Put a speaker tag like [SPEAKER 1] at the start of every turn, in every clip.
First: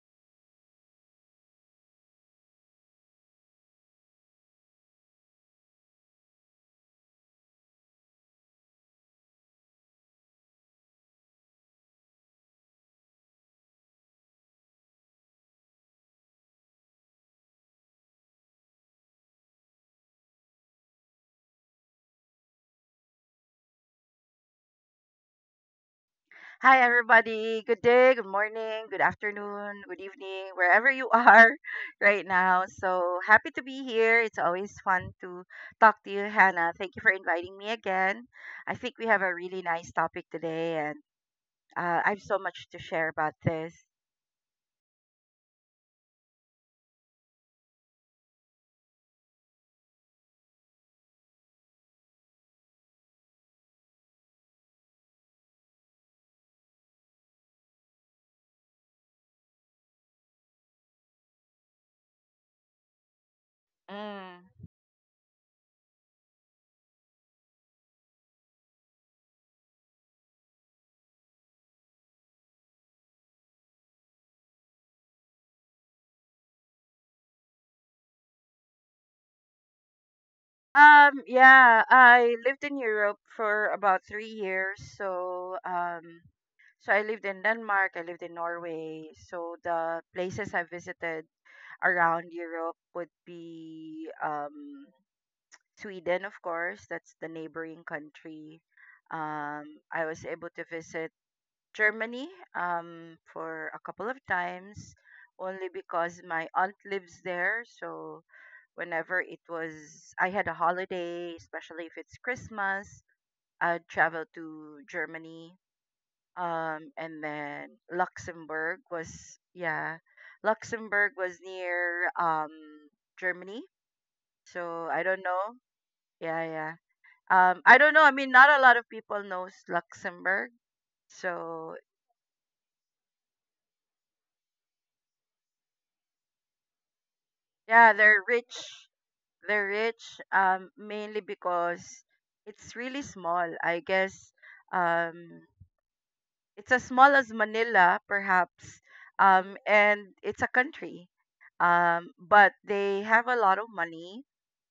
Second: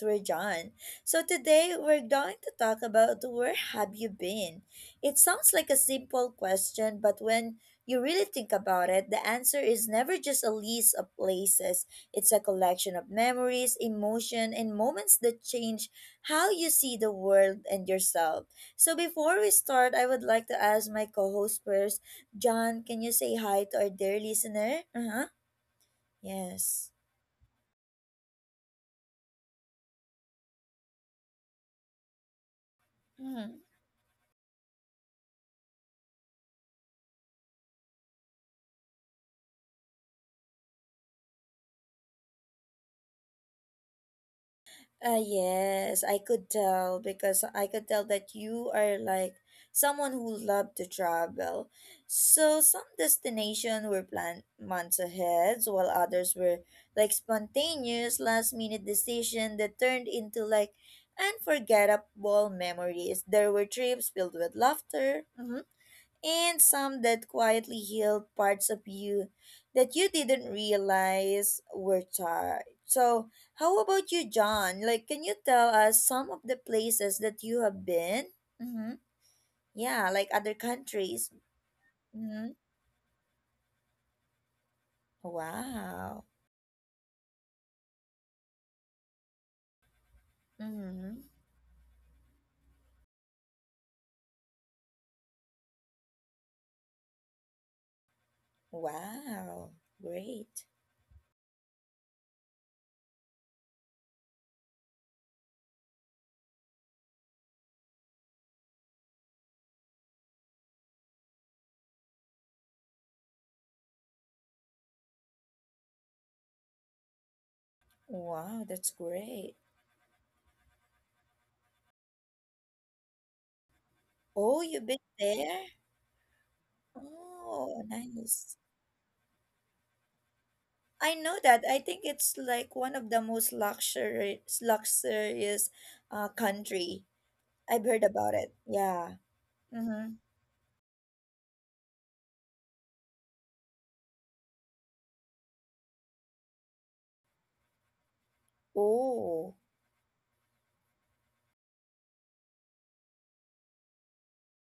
[SPEAKER 1] with John. So today we're going to talk about where have you been? It sounds like a simple question, but when you really think about it, the answer is never just a list of places. It's a collection of memories, emotion, and moments that change how you see the world and yourself. So before we start, I would like to ask my co-host first, John, can you say hi to our dear listener? Uh-huh.
[SPEAKER 2] Hi,
[SPEAKER 1] Yes.
[SPEAKER 2] everybody. Good day, good morning, good afternoon, good evening, wherever you are right now. So happy
[SPEAKER 1] Mm-hmm.
[SPEAKER 2] to be here. It's always fun to talk to you, Hannah. Thank you for inviting me again. I think we have a really nice topic today, and I have so much to share about this.
[SPEAKER 1] Yes, I could tell because I could tell that you are like someone who loved to travel. So some destination were planned months ahead, while others were like spontaneous last minute decision that turned into like unforgettable memories. There were trips filled with
[SPEAKER 2] Mm.
[SPEAKER 1] laughter, and some that quietly healed parts of you that you didn't realize were charred. So, how about you, John? Like, can you tell us some of the places that you have been? Mm-hmm. Yeah, like other countries.
[SPEAKER 2] Yeah, I
[SPEAKER 1] Mm-hmm.
[SPEAKER 2] lived in Europe for about 3 years. So, um,
[SPEAKER 1] Wow.
[SPEAKER 2] so I lived in Denmark, I lived in Norway. So the places I
[SPEAKER 1] Mm-hmm.
[SPEAKER 2] visited around Europe would be Sweden, of course. That's the neighboring country.
[SPEAKER 1] Wow.
[SPEAKER 2] I was able to
[SPEAKER 1] Great.
[SPEAKER 2] visit Germany for a couple of times, only because my aunt lives there. So whenever it was, I had a holiday, especially if it's Christmas, I'd travel to Germany and then
[SPEAKER 1] Wow,
[SPEAKER 2] Luxembourg
[SPEAKER 1] that's
[SPEAKER 2] was
[SPEAKER 1] great.
[SPEAKER 2] yeah. Luxembourg was near Germany,
[SPEAKER 1] Oh, you've
[SPEAKER 2] so
[SPEAKER 1] been
[SPEAKER 2] I don't know.
[SPEAKER 1] there?
[SPEAKER 2] Yeah, yeah. I
[SPEAKER 1] Oh,
[SPEAKER 2] don't know, I mean, not
[SPEAKER 1] nice.
[SPEAKER 2] a lot of people knows Luxembourg,
[SPEAKER 1] I know that.
[SPEAKER 2] so
[SPEAKER 1] I think it's like one of the most luxurious country. I've
[SPEAKER 2] yeah,
[SPEAKER 1] heard
[SPEAKER 2] they're
[SPEAKER 1] about
[SPEAKER 2] rich.
[SPEAKER 1] it. Yeah.
[SPEAKER 2] they're
[SPEAKER 1] Mm-hmm.
[SPEAKER 2] rich mainly because it's really small, I guess. um It's as small as Manila, perhaps,
[SPEAKER 1] Oh.
[SPEAKER 2] and it's a country. But they have a lot of money,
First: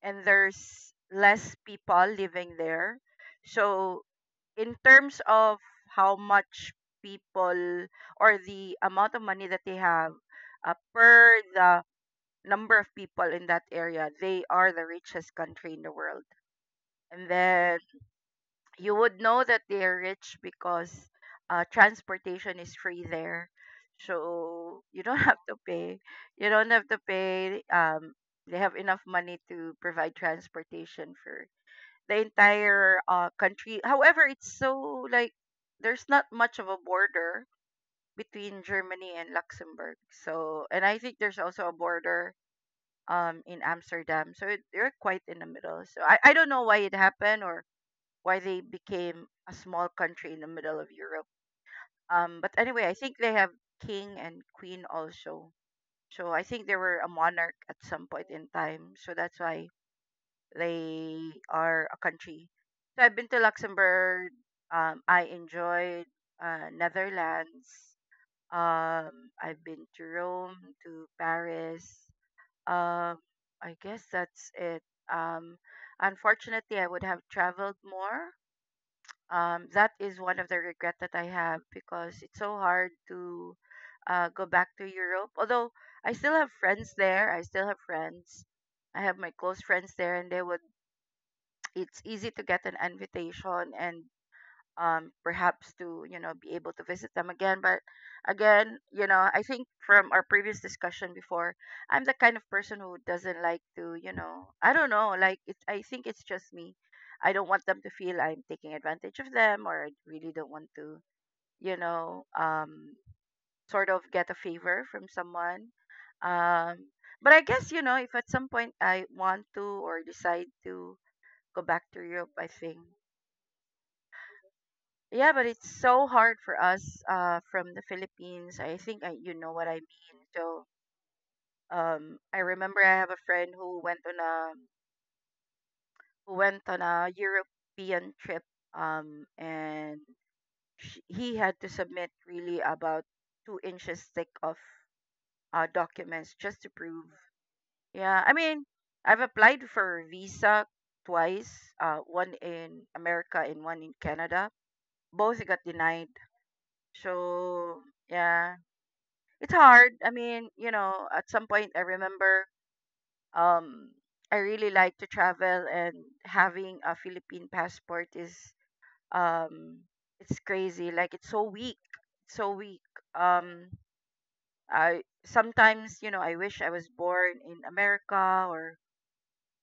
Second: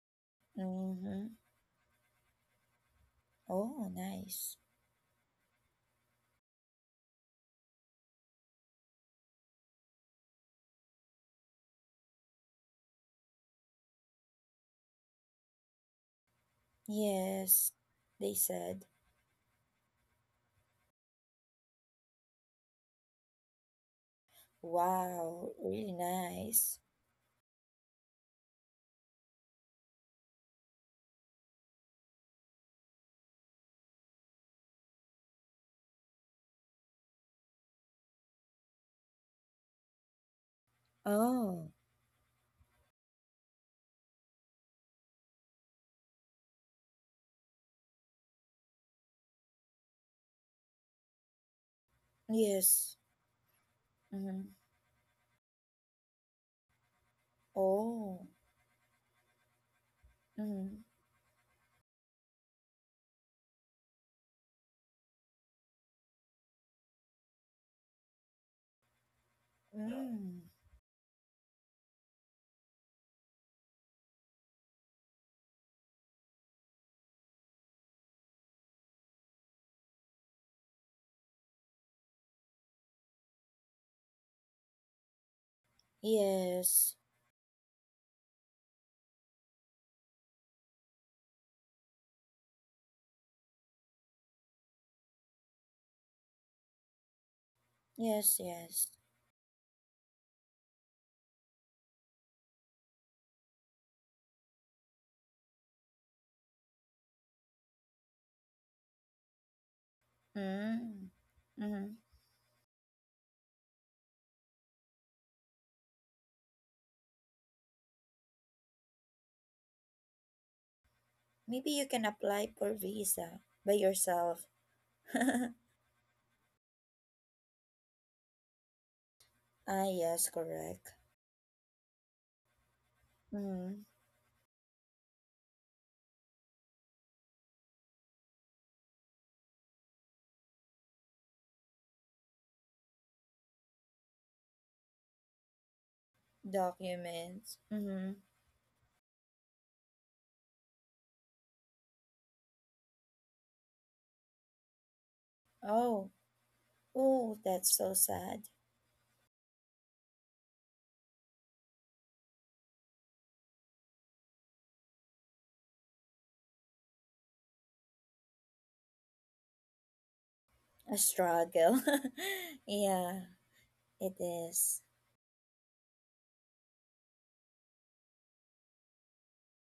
[SPEAKER 2] and there's
[SPEAKER 1] Mm-hmm.
[SPEAKER 2] less people living there.
[SPEAKER 1] Oh,
[SPEAKER 2] So,
[SPEAKER 1] nice.
[SPEAKER 2] in terms of how much people or the amount of money that they have, per the number of people in that area, they are the richest country in the world. And
[SPEAKER 1] Yes.
[SPEAKER 2] then
[SPEAKER 1] They said,
[SPEAKER 2] you would know that they're rich because transportation is free there. So you don't have
[SPEAKER 1] "Wow,
[SPEAKER 2] to
[SPEAKER 1] really
[SPEAKER 2] pay. You don't
[SPEAKER 1] nice."
[SPEAKER 2] have to pay. They have enough money to provide transportation for the entire country. However, it's so like there's not much of a border between Germany and Luxembourg. So, and I think there's also
[SPEAKER 1] Oh,
[SPEAKER 2] a border in Amsterdam. They're quite in the middle. So I don't know why it happened or why they became a small country in the middle of Europe. But anyway, I
[SPEAKER 1] yes.
[SPEAKER 2] think they have king and
[SPEAKER 1] Mm-hmm.
[SPEAKER 2] queen also. So I think they were a monarch at some
[SPEAKER 1] Oh.
[SPEAKER 2] point in time. So that's why
[SPEAKER 1] Mm-hmm.
[SPEAKER 2] they are a country. So I've been to Luxembourg. I enjoyed Netherlands. I've been to
[SPEAKER 1] Mm.
[SPEAKER 2] Rome, to Paris. Um, I guess that's it. Um, Unfortunately, I would have traveled more. That is one of the regret that I have because it's so hard to go back to Europe. Although I still have
[SPEAKER 1] Yes.
[SPEAKER 2] friends there, I still have friends. I have my close friends there, and they would. It's easy to get an invitation, and perhaps to, you know, be able to visit them again. But
[SPEAKER 1] Yes,
[SPEAKER 2] again,
[SPEAKER 1] yes.
[SPEAKER 2] you know, I think from our previous discussion before, I'm the kind of person who doesn't like to, you know, I don't know, like it, I think it's just me. I don't want them to feel I'm taking advantage of them, or I really don't want to,
[SPEAKER 1] Mm.
[SPEAKER 2] you
[SPEAKER 1] Mm-hmm.
[SPEAKER 2] know, sort of get a favor from someone. um but I guess, you know, if at some point I want to or decide to go
[SPEAKER 1] Maybe
[SPEAKER 2] back
[SPEAKER 1] you
[SPEAKER 2] to
[SPEAKER 1] can
[SPEAKER 2] Europe, I
[SPEAKER 1] apply for
[SPEAKER 2] think.
[SPEAKER 1] visa by yourself.
[SPEAKER 2] Yeah, but it's so hard for us from the Philippines. I think I, you know what I
[SPEAKER 1] Ah,
[SPEAKER 2] mean.
[SPEAKER 1] yes,
[SPEAKER 2] So
[SPEAKER 1] correct.
[SPEAKER 2] I remember I have a friend
[SPEAKER 1] Mm,
[SPEAKER 2] who went on a European trip, and sh he had to submit really about 2 inches thick of documents just to prove.
[SPEAKER 1] documents. Mm-hmm.
[SPEAKER 2] Yeah, I mean, I've applied for a visa twice, one in America and one in Canada. Both got
[SPEAKER 1] Oh,
[SPEAKER 2] denied.
[SPEAKER 1] oh, that's
[SPEAKER 2] So
[SPEAKER 1] so sad.
[SPEAKER 2] yeah, it's hard. I mean, you know, at some point I remember, um I really like to travel, and having a Philippine passport is um it's crazy.
[SPEAKER 1] A
[SPEAKER 2] Like, it's so
[SPEAKER 1] struggle.
[SPEAKER 2] weak. So weak.
[SPEAKER 1] Yeah,
[SPEAKER 2] Um
[SPEAKER 1] it is.
[SPEAKER 2] I sometimes, you know, I wish I was born in America, or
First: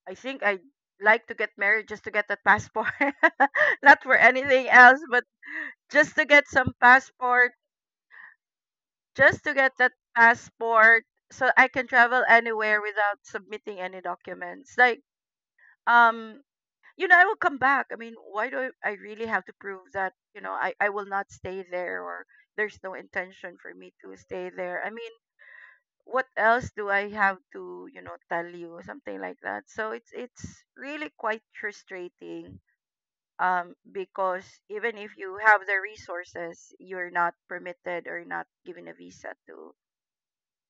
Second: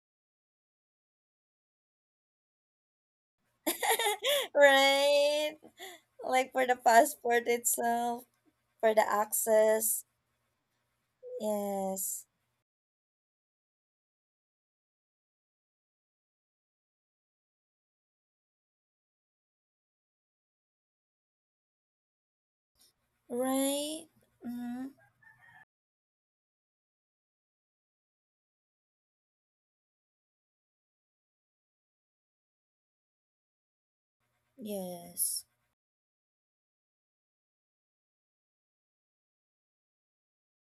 [SPEAKER 2] I think I like to get married just to get that passport. Not for anything else, but
[SPEAKER 1] Right?
[SPEAKER 2] just to get
[SPEAKER 1] Like for
[SPEAKER 2] some
[SPEAKER 1] the passport
[SPEAKER 2] passport
[SPEAKER 1] itself, for the
[SPEAKER 2] just to get that
[SPEAKER 1] access.
[SPEAKER 2] passport so I can travel
[SPEAKER 1] Yes.
[SPEAKER 2] anywhere without submitting any documents. Like, um, you know, I will come back. I mean, why do I really have to prove that, you know, I will not stay there, or there's no intention for me
[SPEAKER 1] Right?
[SPEAKER 2] to stay there?
[SPEAKER 1] Mm-hmm.
[SPEAKER 2] I mean, what else do I have to, you know, tell you or something like that? So it's really quite frustrating. Because even if you
[SPEAKER 1] Yes.
[SPEAKER 2] have the resources, you're not permitted or not given a visa to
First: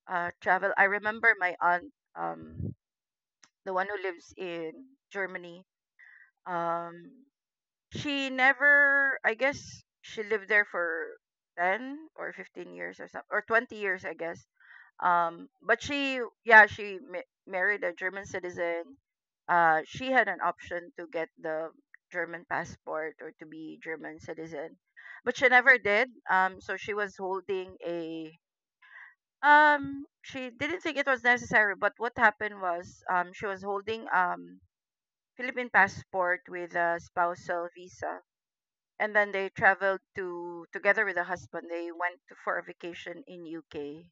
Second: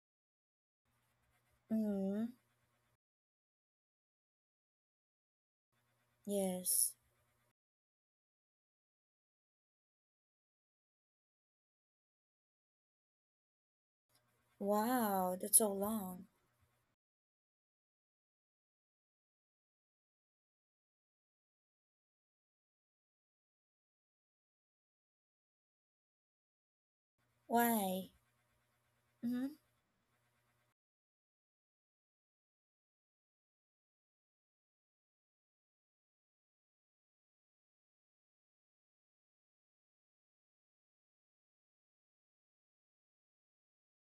[SPEAKER 2] travel. I remember my aunt,
[SPEAKER 1] Mm-hmm.
[SPEAKER 2] um, the one who lives in Germany.
[SPEAKER 1] Yes.
[SPEAKER 2] Um, she never, I guess, she lived there for 10 or 15 years or something, or 20 years, I guess.
[SPEAKER 1] Wow, that's so
[SPEAKER 2] But she,
[SPEAKER 1] long.
[SPEAKER 2] yeah, she married a German citizen. She had an option to get the German passport or to be German citizen, but she never did. So she was holding
[SPEAKER 1] Why?
[SPEAKER 2] a
[SPEAKER 1] Mm-hmm.
[SPEAKER 2] she didn't think it was necessary, but what happened was she was holding Philippine passport with a spousal visa, and then they traveled to together with the husband. They went to, for a vacation in UK.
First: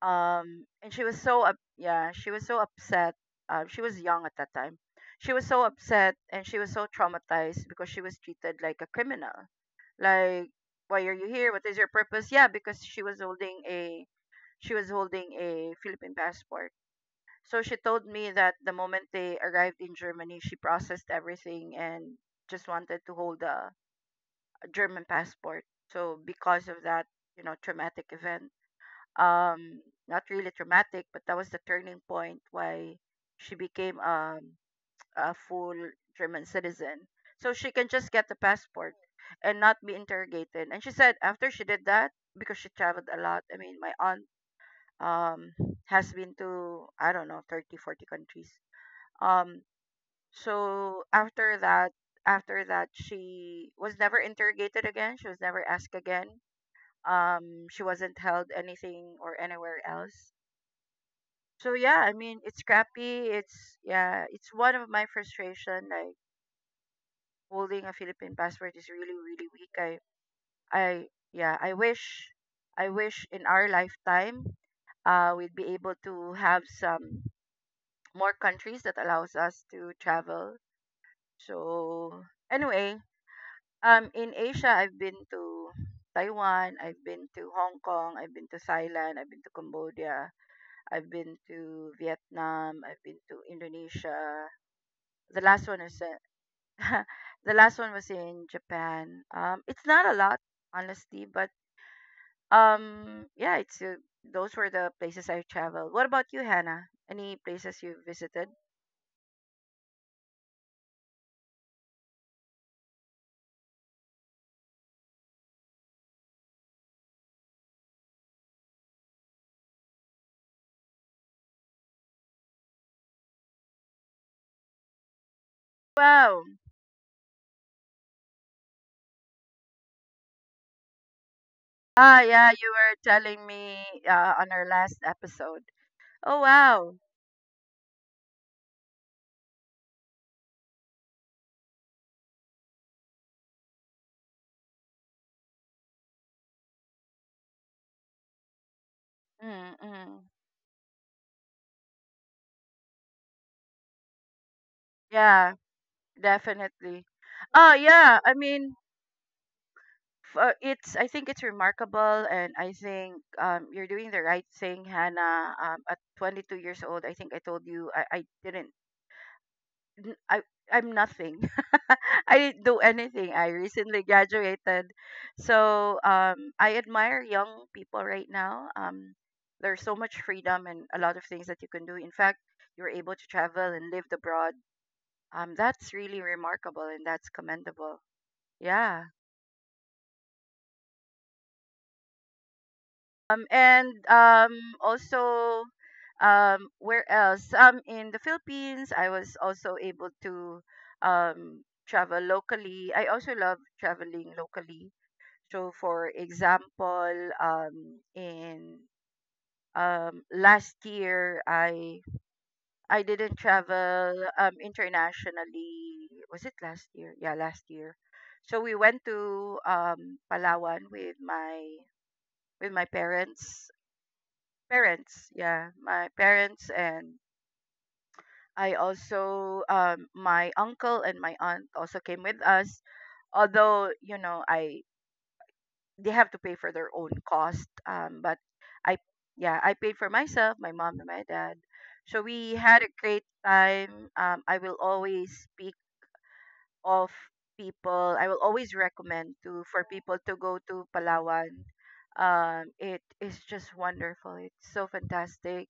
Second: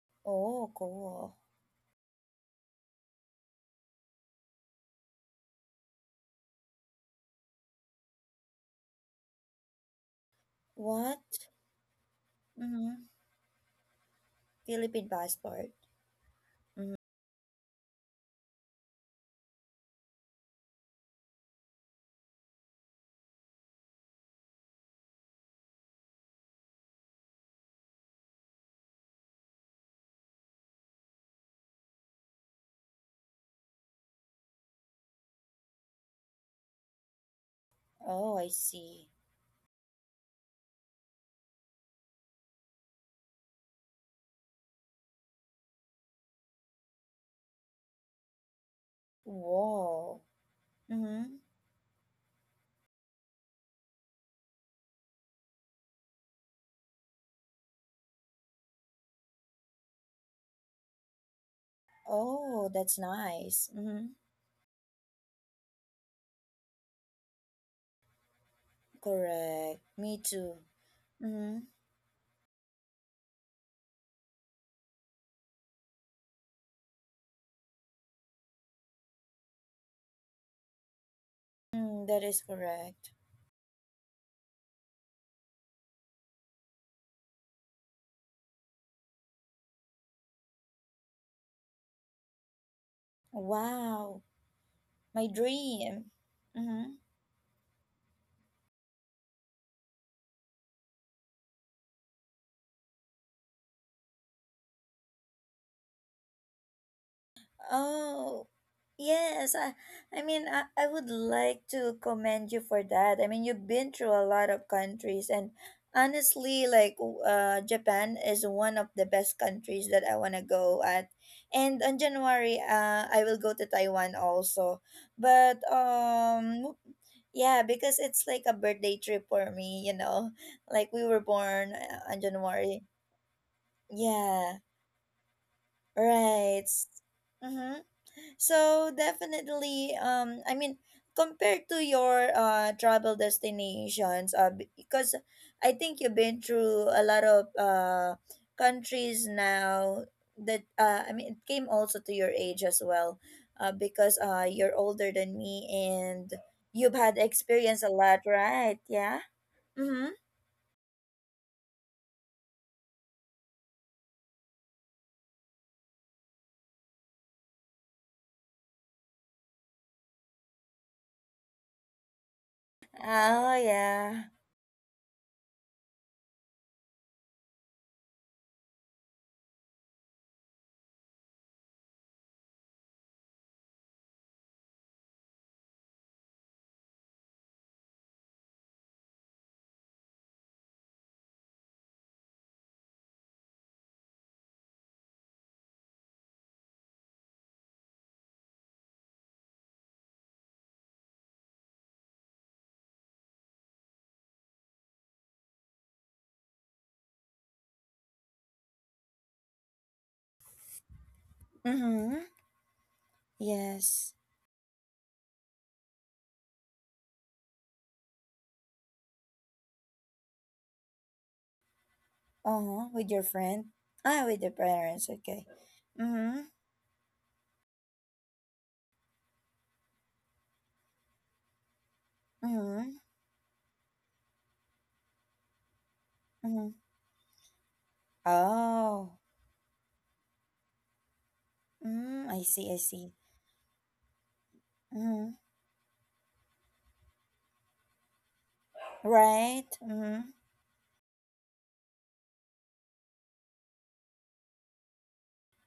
[SPEAKER 1] Oh,
[SPEAKER 2] And she was
[SPEAKER 1] cool.
[SPEAKER 2] so up, yeah, she was so upset. She was young at that time. She was so upset, and she was so traumatized because she was treated like a criminal. Like, why are you
[SPEAKER 1] What?
[SPEAKER 2] here? What is your purpose? Yeah, because she
[SPEAKER 1] Mm-hmm.
[SPEAKER 2] was holding a
[SPEAKER 1] Philippine passport.
[SPEAKER 2] Philippine passport.
[SPEAKER 1] Mhm.
[SPEAKER 2] So she told me that the moment they arrived in Germany, she processed everything and just wanted to hold a German passport. So because of that, you know, traumatic event, um, not really traumatic, but that was the turning point why she became a full German citizen. So she can just get the
[SPEAKER 1] Oh, I
[SPEAKER 2] passport
[SPEAKER 1] see.
[SPEAKER 2] and not be interrogated. And she said after she did that, because she traveled a lot. I mean, my aunt um has been to, I don't know, 30, 40 countries. um
[SPEAKER 1] Whoa.
[SPEAKER 2] so
[SPEAKER 1] Mm-hmm.
[SPEAKER 2] after that, she was never interrogated again, she was never asked again. She wasn't held anything or anywhere else. So yeah, I mean, it's
[SPEAKER 1] Oh, that's
[SPEAKER 2] crappy,
[SPEAKER 1] nice.
[SPEAKER 2] it's,
[SPEAKER 1] Mm-hmm.
[SPEAKER 2] yeah, it's one of my frustration, like holding a Philippine passport is really really weak.
[SPEAKER 1] Correct.
[SPEAKER 2] i
[SPEAKER 1] Me too.
[SPEAKER 2] i
[SPEAKER 1] Mm-hmm.
[SPEAKER 2] yeah I wish, in our lifetime we'd be able to have some more countries that allows us to travel.
[SPEAKER 1] Mm, that
[SPEAKER 2] So
[SPEAKER 1] is
[SPEAKER 2] anyway,
[SPEAKER 1] correct.
[SPEAKER 2] in Asia I've been to Taiwan, I've been to Hong Kong, I've been to Thailand, I've been to Cambodia, I've been to Vietnam, I've been to
[SPEAKER 1] Wow.
[SPEAKER 2] Indonesia.
[SPEAKER 1] My
[SPEAKER 2] The last one is
[SPEAKER 1] dream. Mm-hmm.
[SPEAKER 2] uh, the last one was in Japan. It's not a lot honestly, but yeah, it's those were the places I traveled. What about you, Hannah? Any places you
[SPEAKER 1] Oh,
[SPEAKER 2] visited?
[SPEAKER 1] yes. I would like to commend you for that. I mean, you've been through a lot of countries, and honestly, like, Japan is one of the best countries that I want to go at. And on January, I will go to Taiwan also. But,
[SPEAKER 2] Wow.
[SPEAKER 1] yeah, because it's like a birthday trip for me, you know? Like, we were born
[SPEAKER 2] Ah,
[SPEAKER 1] on
[SPEAKER 2] yeah, you
[SPEAKER 1] January.
[SPEAKER 2] were telling me on
[SPEAKER 1] Yeah,
[SPEAKER 2] our last episode. Oh,
[SPEAKER 1] right.
[SPEAKER 2] wow.
[SPEAKER 1] Mm-hmm. So definitely, I mean, compared to your travel destinations, because I think you've been through a lot of countries now
[SPEAKER 2] Mm-hmm.
[SPEAKER 1] that I mean, it came also to your age as well, because you're older than
[SPEAKER 2] Yeah,
[SPEAKER 1] me and you've
[SPEAKER 2] definitely.
[SPEAKER 1] had
[SPEAKER 2] Oh,
[SPEAKER 1] experience a
[SPEAKER 2] yeah.
[SPEAKER 1] lot,
[SPEAKER 2] I mean,
[SPEAKER 1] right? Yeah. Mm-hmm.
[SPEAKER 2] f- it's. I think it's remarkable, and I think you're doing the right thing, Hannah. At 22 years old, I think I told you I didn't, n- I I'm nothing. I didn't do anything. I
[SPEAKER 1] Oh
[SPEAKER 2] recently
[SPEAKER 1] yeah.
[SPEAKER 2] graduated. So I admire young people right now. There's so much freedom and a lot of things that you can do. In fact, you're able to travel and live abroad. That's really remarkable and that's commendable. Yeah. Um, and um, also, where else? In the Philippines, I was also able to travel locally. I also love traveling locally. So, for example, in last year,
[SPEAKER 1] Mm-hmm.
[SPEAKER 2] I didn't travel
[SPEAKER 1] Yes.
[SPEAKER 2] internationally. Was it last year? Yeah, last year. So we went to Palawan with my with my
[SPEAKER 1] Uh-huh. With your friend.
[SPEAKER 2] parents
[SPEAKER 1] Ah, with your parents.
[SPEAKER 2] parents,
[SPEAKER 1] Okay.
[SPEAKER 2] yeah, my
[SPEAKER 1] Mm-hmm.
[SPEAKER 2] parents, and I also, my uncle and my aunt also came with us.
[SPEAKER 1] Mm-hmm.
[SPEAKER 2] Although, you know, I they have to pay for
[SPEAKER 1] Mhm.
[SPEAKER 2] their own cost, but I
[SPEAKER 1] Oh.
[SPEAKER 2] yeah, I paid for myself, my mom and my dad. So
[SPEAKER 1] Mm, I
[SPEAKER 2] we
[SPEAKER 1] see, I
[SPEAKER 2] had a
[SPEAKER 1] see.
[SPEAKER 2] great time. I will
[SPEAKER 1] Mhm.
[SPEAKER 2] always be of people, I will always recommend to
[SPEAKER 1] Right?
[SPEAKER 2] for people
[SPEAKER 1] Mhm.
[SPEAKER 2] to go to Palawan. It is just wonderful. It's so fantastic.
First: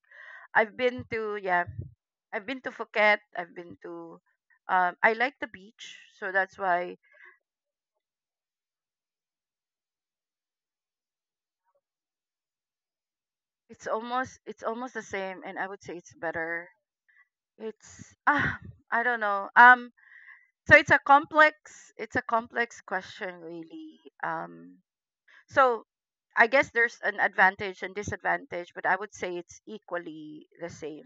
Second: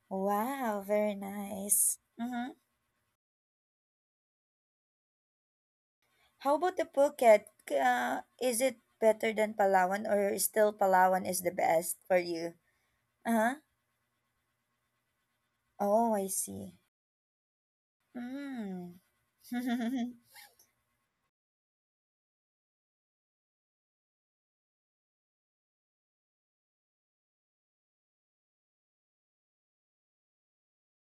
[SPEAKER 2] I've
[SPEAKER 1] Wow,
[SPEAKER 2] been
[SPEAKER 1] very
[SPEAKER 2] to, yeah,
[SPEAKER 1] nice.
[SPEAKER 2] I've
[SPEAKER 1] Mhm.
[SPEAKER 2] been to Phuket. I've been to. I like the beach, so that's
[SPEAKER 1] How about the
[SPEAKER 2] why
[SPEAKER 1] Phuket? Is it better than Palawan or still Palawan is the best for you? Uh-huh.
[SPEAKER 2] it's almost the same, and I would say it's
[SPEAKER 1] Oh, I
[SPEAKER 2] better.
[SPEAKER 1] see.
[SPEAKER 2] It's ah,
[SPEAKER 1] Mm.
[SPEAKER 2] I don't know. So it's a complex question really. So I guess there's an advantage and disadvantage, but I would say it's equally the same.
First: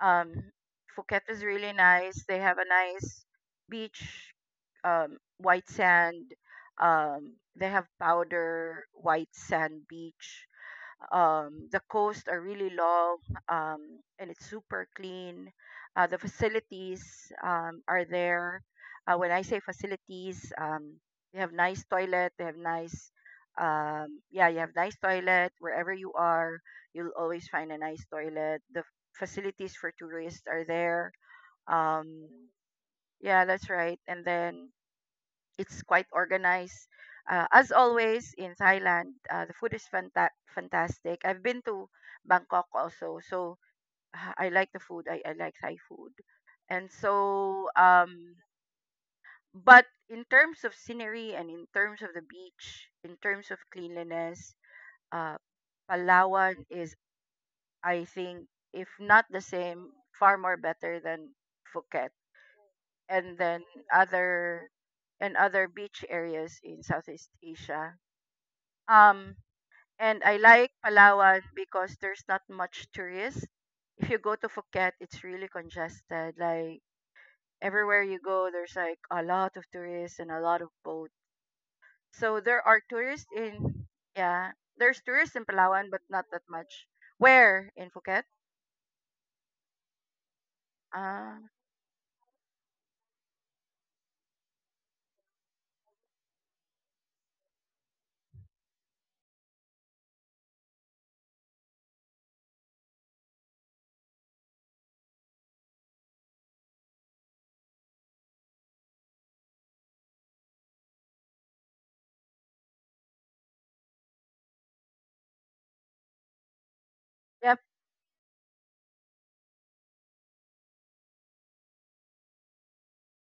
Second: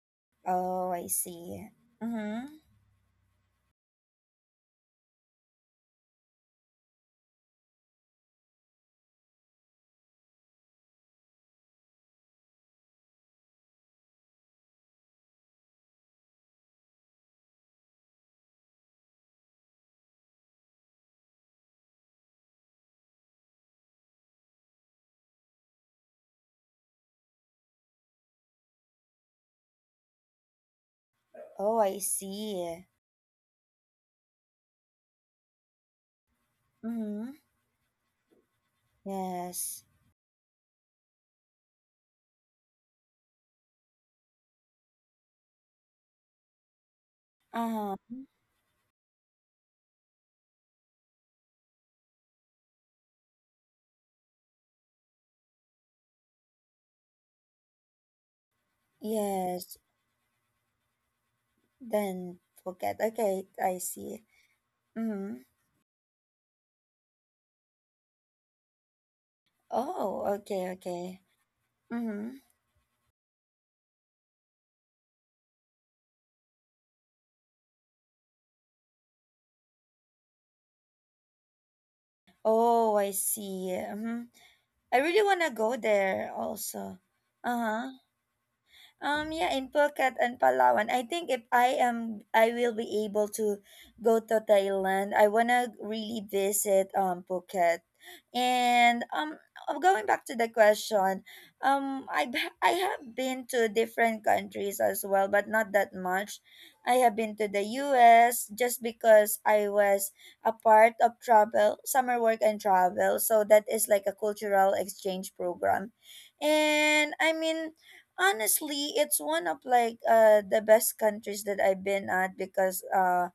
[SPEAKER 2] Um,
[SPEAKER 1] Oh, I
[SPEAKER 2] Phuket is
[SPEAKER 1] see.
[SPEAKER 2] really nice. They
[SPEAKER 1] Mm-hmm.
[SPEAKER 2] have a nice beach, white sand. They have powder white sand beach, the coast are really long, um, and it's super clean. The facilities are there. When I say facilities, they have nice toilet. They have nice, yeah, you have nice toilet wherever you are. You'll always find a nice toilet. The facilities for tourists are there.
[SPEAKER 1] Oh, I
[SPEAKER 2] Um,
[SPEAKER 1] see.
[SPEAKER 2] yeah, that's right. And then it's quite organized.
[SPEAKER 1] Mm-hmm.
[SPEAKER 2] As always, in Thailand, the food
[SPEAKER 1] Yes.
[SPEAKER 2] is fantastic. I've been to Bangkok also, so I like the food. I like Thai food. And so,
[SPEAKER 1] Uh-huh.
[SPEAKER 2] but in terms of scenery and in terms of the beach, in terms of cleanliness, uh, Palawan is, I think, if not the
[SPEAKER 1] Yes.
[SPEAKER 2] same, far more better than Phuket.
[SPEAKER 1] Then Phuket.
[SPEAKER 2] And
[SPEAKER 1] Okay,
[SPEAKER 2] then
[SPEAKER 1] I see.
[SPEAKER 2] other
[SPEAKER 1] Mm-hmm.
[SPEAKER 2] other beach areas in Southeast Asia. Um, and
[SPEAKER 1] Oh,
[SPEAKER 2] I
[SPEAKER 1] okay,
[SPEAKER 2] like
[SPEAKER 1] okay.
[SPEAKER 2] Palawan because there's
[SPEAKER 1] Mm-hmm.
[SPEAKER 2] not much tourists. If you go to Phuket, it's really congested. Like everywhere you go, there's like a lot of tourists and a lot of boats. So there are
[SPEAKER 1] Oh, I see. Mm-hmm.
[SPEAKER 2] yeah,
[SPEAKER 1] I
[SPEAKER 2] there's
[SPEAKER 1] really
[SPEAKER 2] tourists
[SPEAKER 1] want
[SPEAKER 2] in
[SPEAKER 1] to go
[SPEAKER 2] Palawan, but not
[SPEAKER 1] there
[SPEAKER 2] that much.
[SPEAKER 1] also.
[SPEAKER 2] Where in
[SPEAKER 1] Uh-huh.
[SPEAKER 2] Phuket?
[SPEAKER 1] Yeah, in Phuket and Palawan, I think
[SPEAKER 2] Uh,
[SPEAKER 1] if I am, I will be able to go to Thailand. I wanna really visit Phuket, and going back to the question, I b- I have been to different countries as well, but not that much. I have been to the U.S. just because I was a part of travel, summer work and travel, so that is like a cultural exchange program, and I
[SPEAKER 2] yep,
[SPEAKER 1] mean honestly it's one of like the best countries that I've been at because uh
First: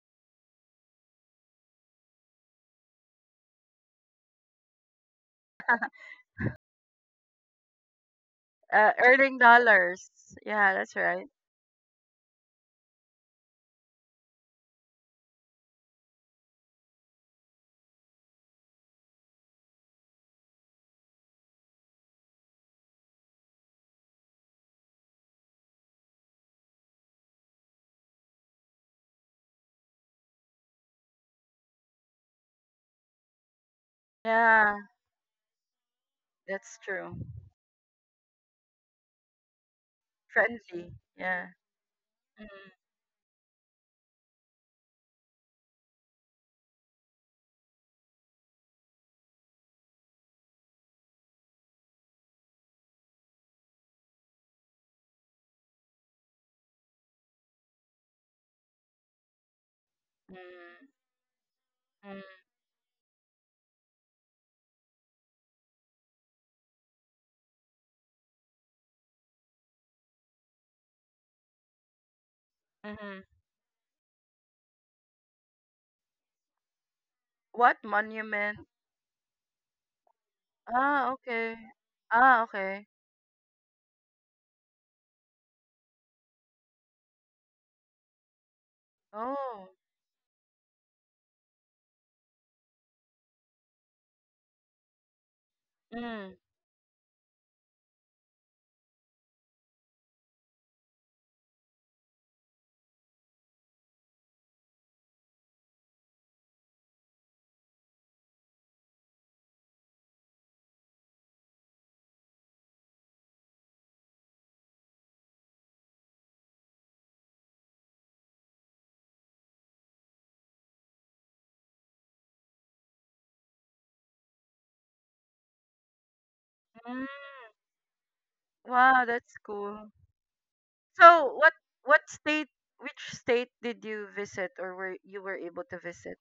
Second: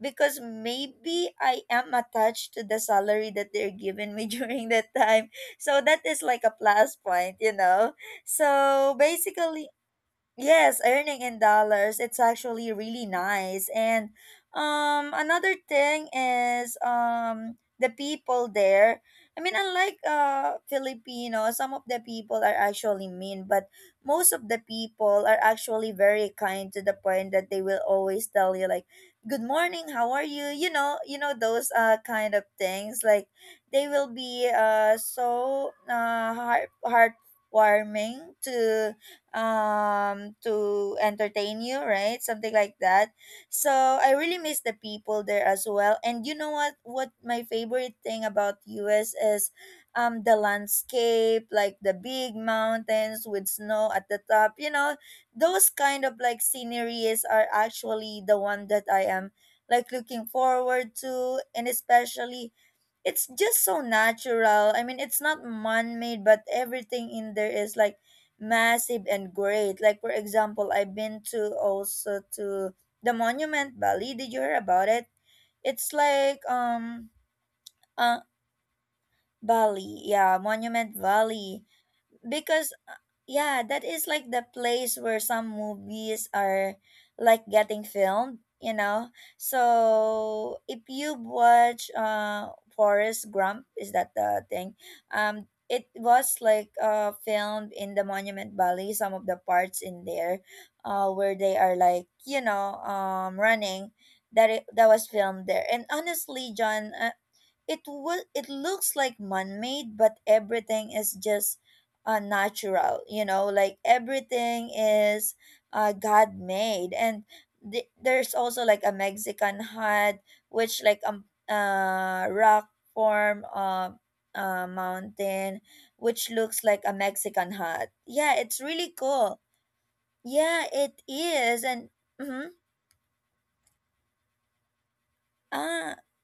[SPEAKER 1] because maybe I am attached to the salary that they're giving me during that time, so that is like a plus point, you know? So
[SPEAKER 2] earning
[SPEAKER 1] basically,
[SPEAKER 2] dollars. Yeah,
[SPEAKER 1] yes,
[SPEAKER 2] that's
[SPEAKER 1] earning
[SPEAKER 2] right.
[SPEAKER 1] in dollars, it's actually really nice. And another thing is the people there. I mean, unlike Filipino, some of the people are actually mean, but most of the people are actually very kind to the point that they will always tell you like, "Good morning, how are you?" You know those kind of things. Like they will be
[SPEAKER 2] Yeah,
[SPEAKER 1] so heart
[SPEAKER 2] that's true.
[SPEAKER 1] heartwarming to
[SPEAKER 2] Friendly. Yeah.
[SPEAKER 1] entertain you, right, something
[SPEAKER 2] Mm,
[SPEAKER 1] like that. So I really miss the people there as well, and you know what, my favorite thing about US is the landscape, like the big mountains with snow at the top, you know, those kind of like sceneries are actually the one that I am like looking
[SPEAKER 2] mm,
[SPEAKER 1] forward to, and
[SPEAKER 2] mm,
[SPEAKER 1] especially it's just so natural. I mean, it's not man made, but everything in there is like massive and great. Like, for example, I've been to also to the
[SPEAKER 2] mhm.
[SPEAKER 1] Monument Bali. Did you hear about it? It's like,
[SPEAKER 2] What
[SPEAKER 1] uh,
[SPEAKER 2] monument?
[SPEAKER 1] Bali. Yeah, Monument
[SPEAKER 2] Ah, okay.
[SPEAKER 1] Valley
[SPEAKER 2] Ah,
[SPEAKER 1] because
[SPEAKER 2] okay.
[SPEAKER 1] yeah, that is like the place where some movies are like getting filmed, you know?
[SPEAKER 2] Oh.
[SPEAKER 1] So if you watch forest grump, is that the thing? It was
[SPEAKER 2] Mm.
[SPEAKER 1] like filmed in the monument valley, some of the parts in there where they are like, you know, running, that that was filmed there. And honestly, John, it looks like man-made, but everything is just natural, you know, like everything is god made. And there's also like a mexican hut which like rock form of mountain which looks like a
[SPEAKER 2] Mm.
[SPEAKER 1] mexican hut. Yeah, it's really
[SPEAKER 2] Wow, that's
[SPEAKER 1] cool.
[SPEAKER 2] cool.
[SPEAKER 1] Yeah, it
[SPEAKER 2] So,
[SPEAKER 1] is. And
[SPEAKER 2] what
[SPEAKER 1] mm-hmm.
[SPEAKER 2] state which state did you visit or were able to
[SPEAKER 1] ah
[SPEAKER 2] visit?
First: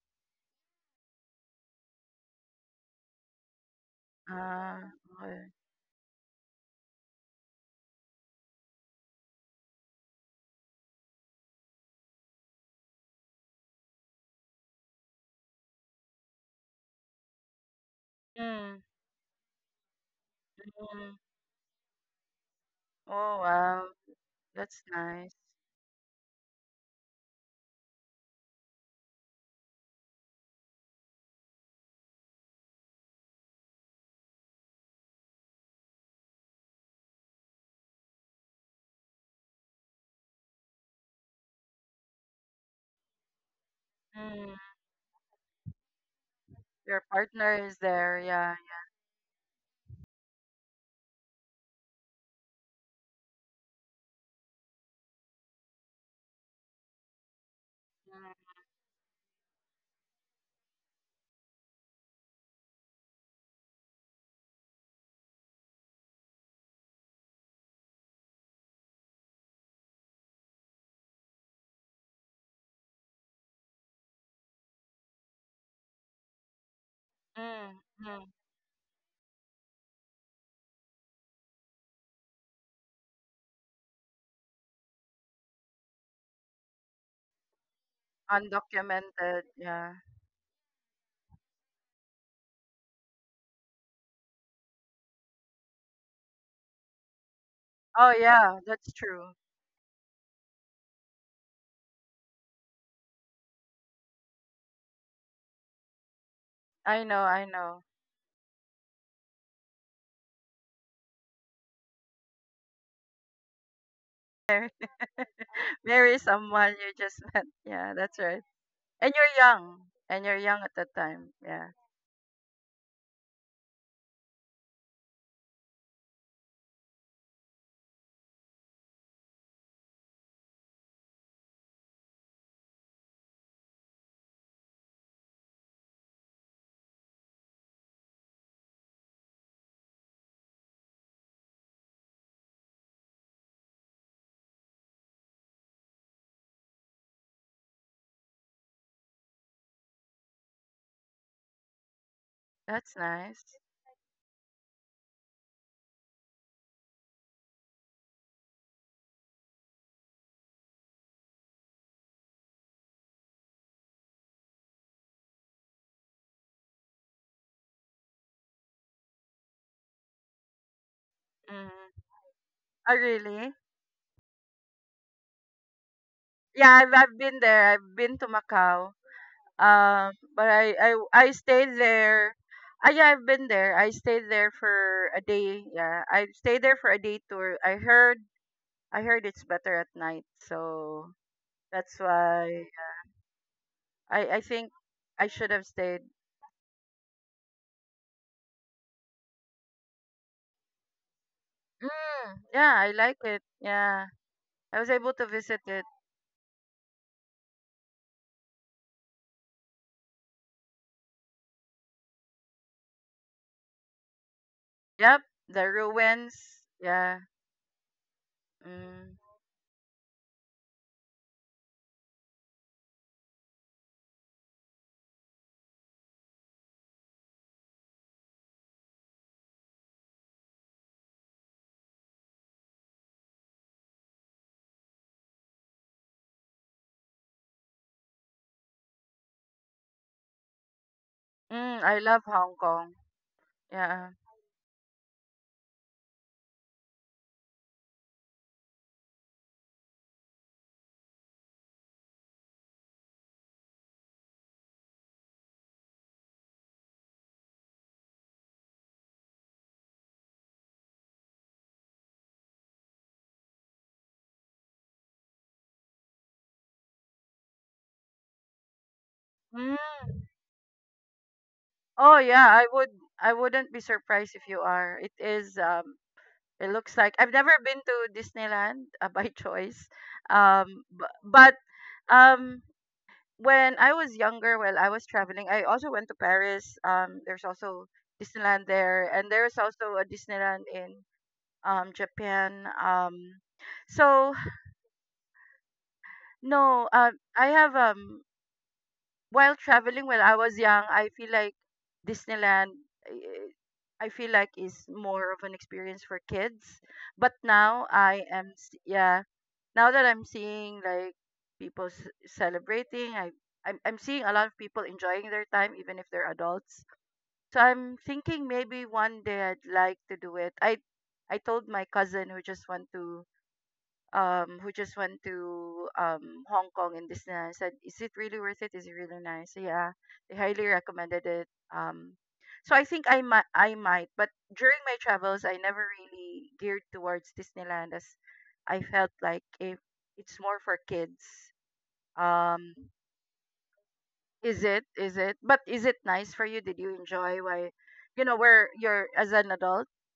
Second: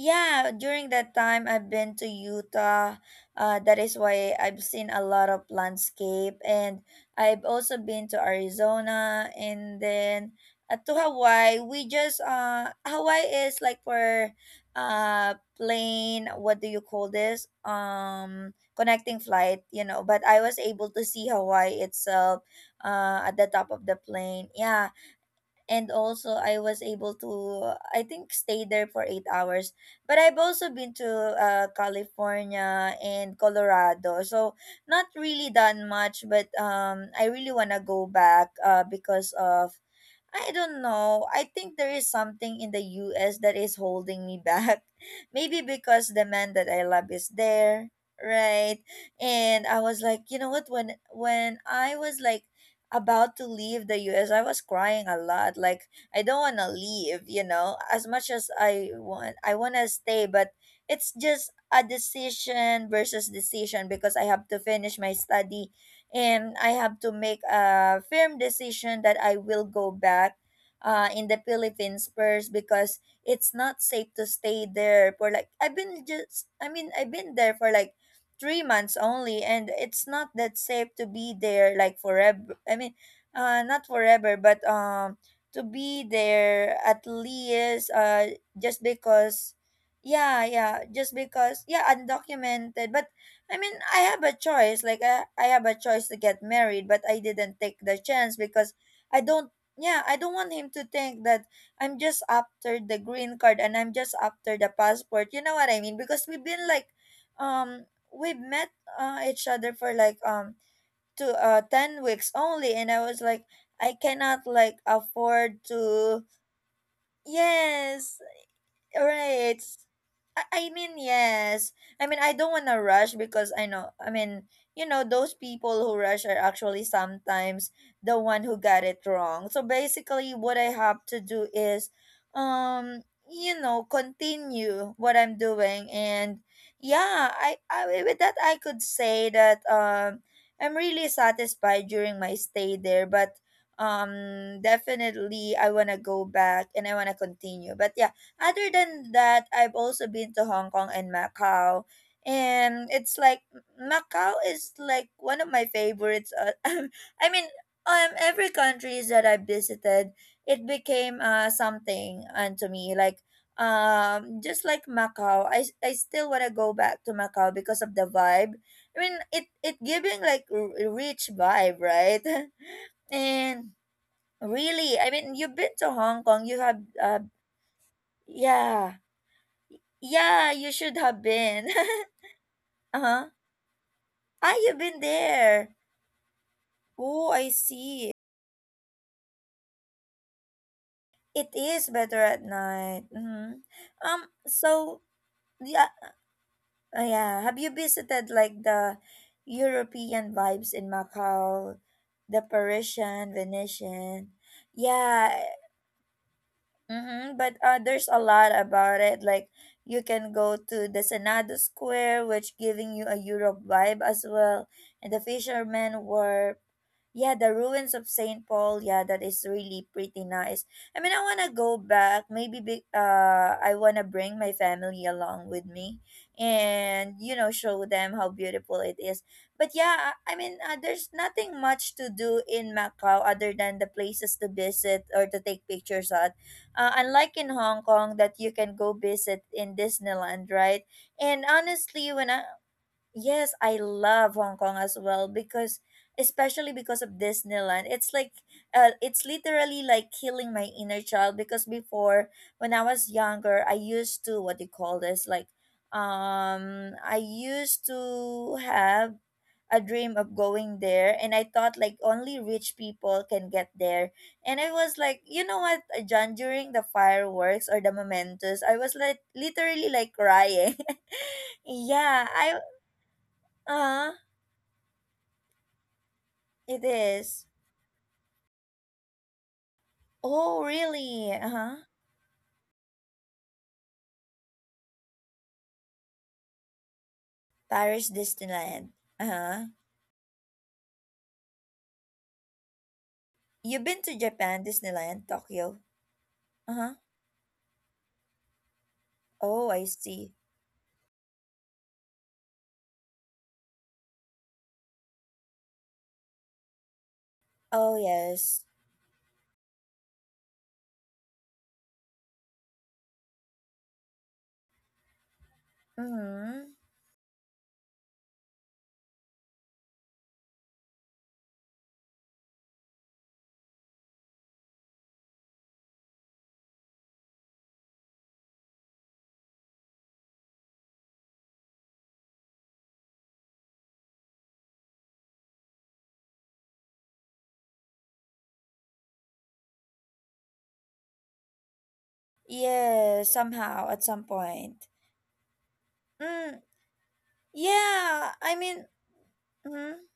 [SPEAKER 1] Yeah, during that time I've been to Utah. That is why I've seen
[SPEAKER 2] Ah,
[SPEAKER 1] a lot of
[SPEAKER 2] okay.
[SPEAKER 1] landscape, and I've also been to Arizona and then to Hawaii. We just Hawaii is like for uh plane. What do you call this?
[SPEAKER 2] Mm.
[SPEAKER 1] Connecting flight. You know, but I was able to
[SPEAKER 2] Mm.
[SPEAKER 1] see Hawaii itself. At
[SPEAKER 2] Oh,
[SPEAKER 1] the top of
[SPEAKER 2] wow.
[SPEAKER 1] the plane.
[SPEAKER 2] That's
[SPEAKER 1] Yeah,
[SPEAKER 2] nice.
[SPEAKER 1] and also I was able to I think stay there for 8 hours. But I've also been to California and Colorado, so not really done much. But I really wanna go back because of I don't know. I think there is something in the US that is holding me
[SPEAKER 2] Mm.
[SPEAKER 1] back. Maybe because the man that I
[SPEAKER 2] Your
[SPEAKER 1] love is
[SPEAKER 2] partner is
[SPEAKER 1] there,
[SPEAKER 2] there, yeah.
[SPEAKER 1] right? And I was like, you know what, when I was like about to leave the US, I was crying a lot. Like I don't want to leave, you know, as much
[SPEAKER 2] Mm.
[SPEAKER 1] as I want. I want to stay, but it's just a decision versus decision because I have to finish my study and I have to make a firm decision that I will go back in the Philippines first because it's not safe to stay there for like I mean I've been there for
[SPEAKER 2] Mm.
[SPEAKER 1] like
[SPEAKER 2] Mm.
[SPEAKER 1] 3 months only, and it's not that safe to be there like forever. I mean not forever, but to be there at least just
[SPEAKER 2] Undocumented,
[SPEAKER 1] because
[SPEAKER 2] yeah.
[SPEAKER 1] yeah, yeah just because yeah, undocumented. But I mean, I have a choice. Like, I have a choice to get married, but I didn't take the
[SPEAKER 2] Oh,
[SPEAKER 1] chance
[SPEAKER 2] yeah,
[SPEAKER 1] because
[SPEAKER 2] that's
[SPEAKER 1] I
[SPEAKER 2] true.
[SPEAKER 1] don't, yeah, I don't want him to think that I'm just after the green card and I'm just after the passport. You know what I mean? Because we've been like,
[SPEAKER 2] I know, I know.
[SPEAKER 1] um, we've met each other for like, to 10 weeks only, and I was like I cannot like afford
[SPEAKER 2] Marry
[SPEAKER 1] to
[SPEAKER 2] someone you just met. Yeah, that's
[SPEAKER 1] yes.
[SPEAKER 2] right.
[SPEAKER 1] Right.
[SPEAKER 2] And you're young at that time. Yeah.
[SPEAKER 1] Yes. I mean, I don't want to rush because I know, I mean, you know, those people who rush are actually sometimes the one who got it wrong. So basically, what I have to do is, um, you know, continue what I'm doing. And yeah, I with that, I could say that I'm really satisfied during my stay there. But definitely, I want to go back and I want to continue. But yeah, other than that, I've also been to Hong Kong and Macau. And
[SPEAKER 2] That's
[SPEAKER 1] it's like
[SPEAKER 2] nice.
[SPEAKER 1] Macau is like one of my favorites. I mean, every countries that I visited, it became something unto me. Like just like Macau, I still wanna go back to Macau because of the vibe. I mean, it giving like rich vibe,
[SPEAKER 2] Mm.
[SPEAKER 1] right?
[SPEAKER 2] Oh, really?
[SPEAKER 1] And really, I mean, you've been to Hong Kong. You
[SPEAKER 2] Yeah,
[SPEAKER 1] have
[SPEAKER 2] I've been there. I've been to Macau.
[SPEAKER 1] yeah,
[SPEAKER 2] Um, but
[SPEAKER 1] yeah,
[SPEAKER 2] I,
[SPEAKER 1] you
[SPEAKER 2] I,
[SPEAKER 1] should have
[SPEAKER 2] I
[SPEAKER 1] been.
[SPEAKER 2] stayed there. Ah, yeah, I've
[SPEAKER 1] Uh-huh.
[SPEAKER 2] been there. I stayed there
[SPEAKER 1] Ah, you've been
[SPEAKER 2] for a day.
[SPEAKER 1] there.
[SPEAKER 2] Yeah, I stayed there for a day
[SPEAKER 1] Oh, I
[SPEAKER 2] tour.
[SPEAKER 1] see.
[SPEAKER 2] I heard it's better at night. So
[SPEAKER 1] It is
[SPEAKER 2] that's
[SPEAKER 1] better at
[SPEAKER 2] why
[SPEAKER 1] night. Mm-hmm. Um,
[SPEAKER 2] I think
[SPEAKER 1] so
[SPEAKER 2] I should have
[SPEAKER 1] yeah,
[SPEAKER 2] stayed.
[SPEAKER 1] yeah. Have you visited like the European vibes in Macau,
[SPEAKER 2] Mm,
[SPEAKER 1] the
[SPEAKER 2] yeah, I like
[SPEAKER 1] Parisian,
[SPEAKER 2] it. Yeah,
[SPEAKER 1] Venetian?
[SPEAKER 2] I was able to
[SPEAKER 1] Yeah,
[SPEAKER 2] visit it.
[SPEAKER 1] mm-hmm, but there's a lot about it. Like you can go to the Senado Square, which giving you a Europe vibe as well. And
[SPEAKER 2] Yep,
[SPEAKER 1] the
[SPEAKER 2] the
[SPEAKER 1] fishermen
[SPEAKER 2] ruins.
[SPEAKER 1] were,
[SPEAKER 2] Yeah.
[SPEAKER 1] yeah, the ruins of Saint Paul. Yeah,
[SPEAKER 2] Mm.
[SPEAKER 1] that is really pretty nice. I mean, I wanna go back. Maybe be, I wanna bring my family along with me, and you know, show them how beautiful it is. But yeah, I mean, there's nothing much to do in Macau other than the places to visit or to take pictures unlike in Hong Kong that you can go visit in Disneyland, right? And
[SPEAKER 2] Mm, I
[SPEAKER 1] honestly,
[SPEAKER 2] love
[SPEAKER 1] when I
[SPEAKER 2] Hong Kong.
[SPEAKER 1] yes, I
[SPEAKER 2] Yeah.
[SPEAKER 1] love Hong Kong as well because especially because of Disneyland. It's like it's literally like killing my inner child because before when I was younger, I used to what do you call this like I used to have a dream of going there, and I thought like only rich people can get there. And I was like, you know what, John, during the fireworks or the mementos, I was like literally like
[SPEAKER 2] Mm.
[SPEAKER 1] crying.
[SPEAKER 2] Oh
[SPEAKER 1] yeah,
[SPEAKER 2] yeah,
[SPEAKER 1] I
[SPEAKER 2] I would I wouldn't be
[SPEAKER 1] uh
[SPEAKER 2] surprised if you are. It is it
[SPEAKER 1] it
[SPEAKER 2] looks like I've
[SPEAKER 1] is.
[SPEAKER 2] never been to Disneyland by choice.
[SPEAKER 1] Oh
[SPEAKER 2] Um but,
[SPEAKER 1] really?
[SPEAKER 2] but
[SPEAKER 1] Uh-huh.
[SPEAKER 2] um when I was younger, while I was traveling, I also went to Paris. There's also
[SPEAKER 1] Paris
[SPEAKER 2] Disneyland
[SPEAKER 1] Disneyland.
[SPEAKER 2] there and there's
[SPEAKER 1] Uh-huh.
[SPEAKER 2] also a Disneyland in Japan.
[SPEAKER 1] You've been to
[SPEAKER 2] So
[SPEAKER 1] Japan Disneyland, Tokyo.
[SPEAKER 2] no,
[SPEAKER 1] Uh-huh.
[SPEAKER 2] I have while
[SPEAKER 1] Oh, I
[SPEAKER 2] traveling when
[SPEAKER 1] see.
[SPEAKER 2] I was young, I feel like Disneyland, eh, I feel like is more of an experience for kids. But now
[SPEAKER 1] Oh yes.
[SPEAKER 2] yeah, now that I'm seeing like people celebrating, I'm seeing a lot of people enjoying their time, even if they're
[SPEAKER 1] Mm-hmm.
[SPEAKER 2] adults. So I'm thinking maybe one day I'd like to do it. I told my cousin who just went to Hong Kong and Disneyland said, is it really worth it? Is it really nice? So, yeah. They highly recommended it. Um so I think I might, but during my travels I never really geared towards Disneyland as I felt like if it's more for kids. Um
[SPEAKER 1] Yeah, somehow at some
[SPEAKER 2] is it?
[SPEAKER 1] point.
[SPEAKER 2] Is it? But is it nice for
[SPEAKER 1] Mm,
[SPEAKER 2] you? Did you enjoy why you
[SPEAKER 1] Yeah,
[SPEAKER 2] know,
[SPEAKER 1] I
[SPEAKER 2] where
[SPEAKER 1] mean,
[SPEAKER 2] you're as an adult?
[SPEAKER 1] mhm.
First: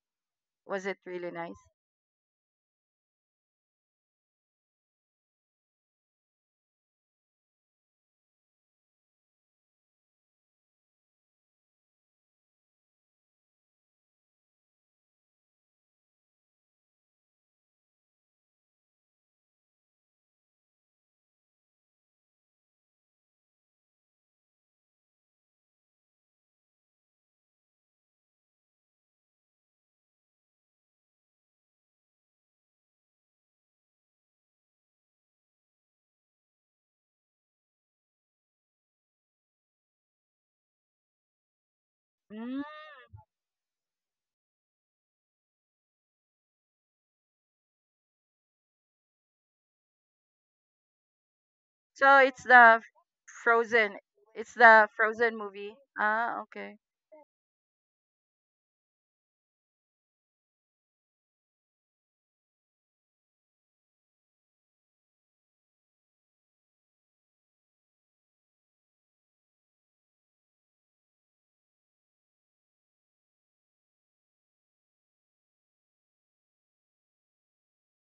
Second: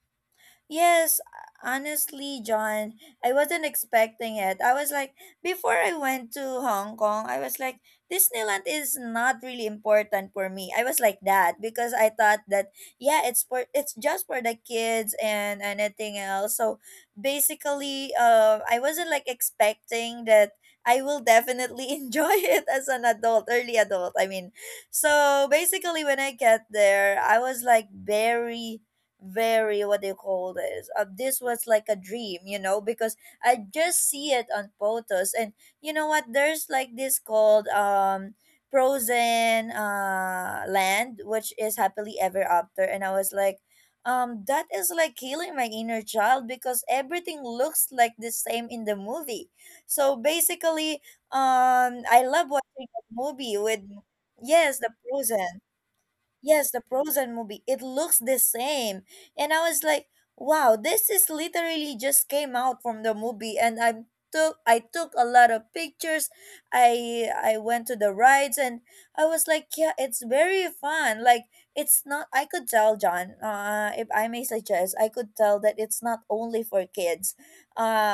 [SPEAKER 2] Was it
[SPEAKER 1] Yes,
[SPEAKER 2] really nice?
[SPEAKER 1] honestly, John, I wasn't expecting it. I was like, before I went to Hong Kong, I was like, Disneyland is not really important for me. I was like that because I thought that yeah, it's just for the kids and anything else. So basically, I wasn't like expecting that I will definitely enjoy it as an adult, early adult. I mean, so basically, when I get there, I was like very very what do you call this, this was like a dream, you know, because I just see it on photos. And you know what, there's like this called Frozen land, which is Happily Ever
[SPEAKER 2] Mm.
[SPEAKER 1] After, and I was like that is like killing my inner child because everything looks like the same in the movie. So basically,
[SPEAKER 2] So
[SPEAKER 1] I
[SPEAKER 2] it's
[SPEAKER 1] love
[SPEAKER 2] the
[SPEAKER 1] watching that movie with
[SPEAKER 2] Frozen. It's
[SPEAKER 1] yes
[SPEAKER 2] the
[SPEAKER 1] the
[SPEAKER 2] Frozen
[SPEAKER 1] Frozen.
[SPEAKER 2] movie. Ah,
[SPEAKER 1] Yes,
[SPEAKER 2] okay.
[SPEAKER 1] the Frozen movie. It looks the same. And I was like, wow, this is literally just came out from the movie, and I took a lot of pictures. I went to the rides and I was like, yeah, it's very fun. Like it's not, I could tell John, if I may suggest, I could tell that it's not only for kids.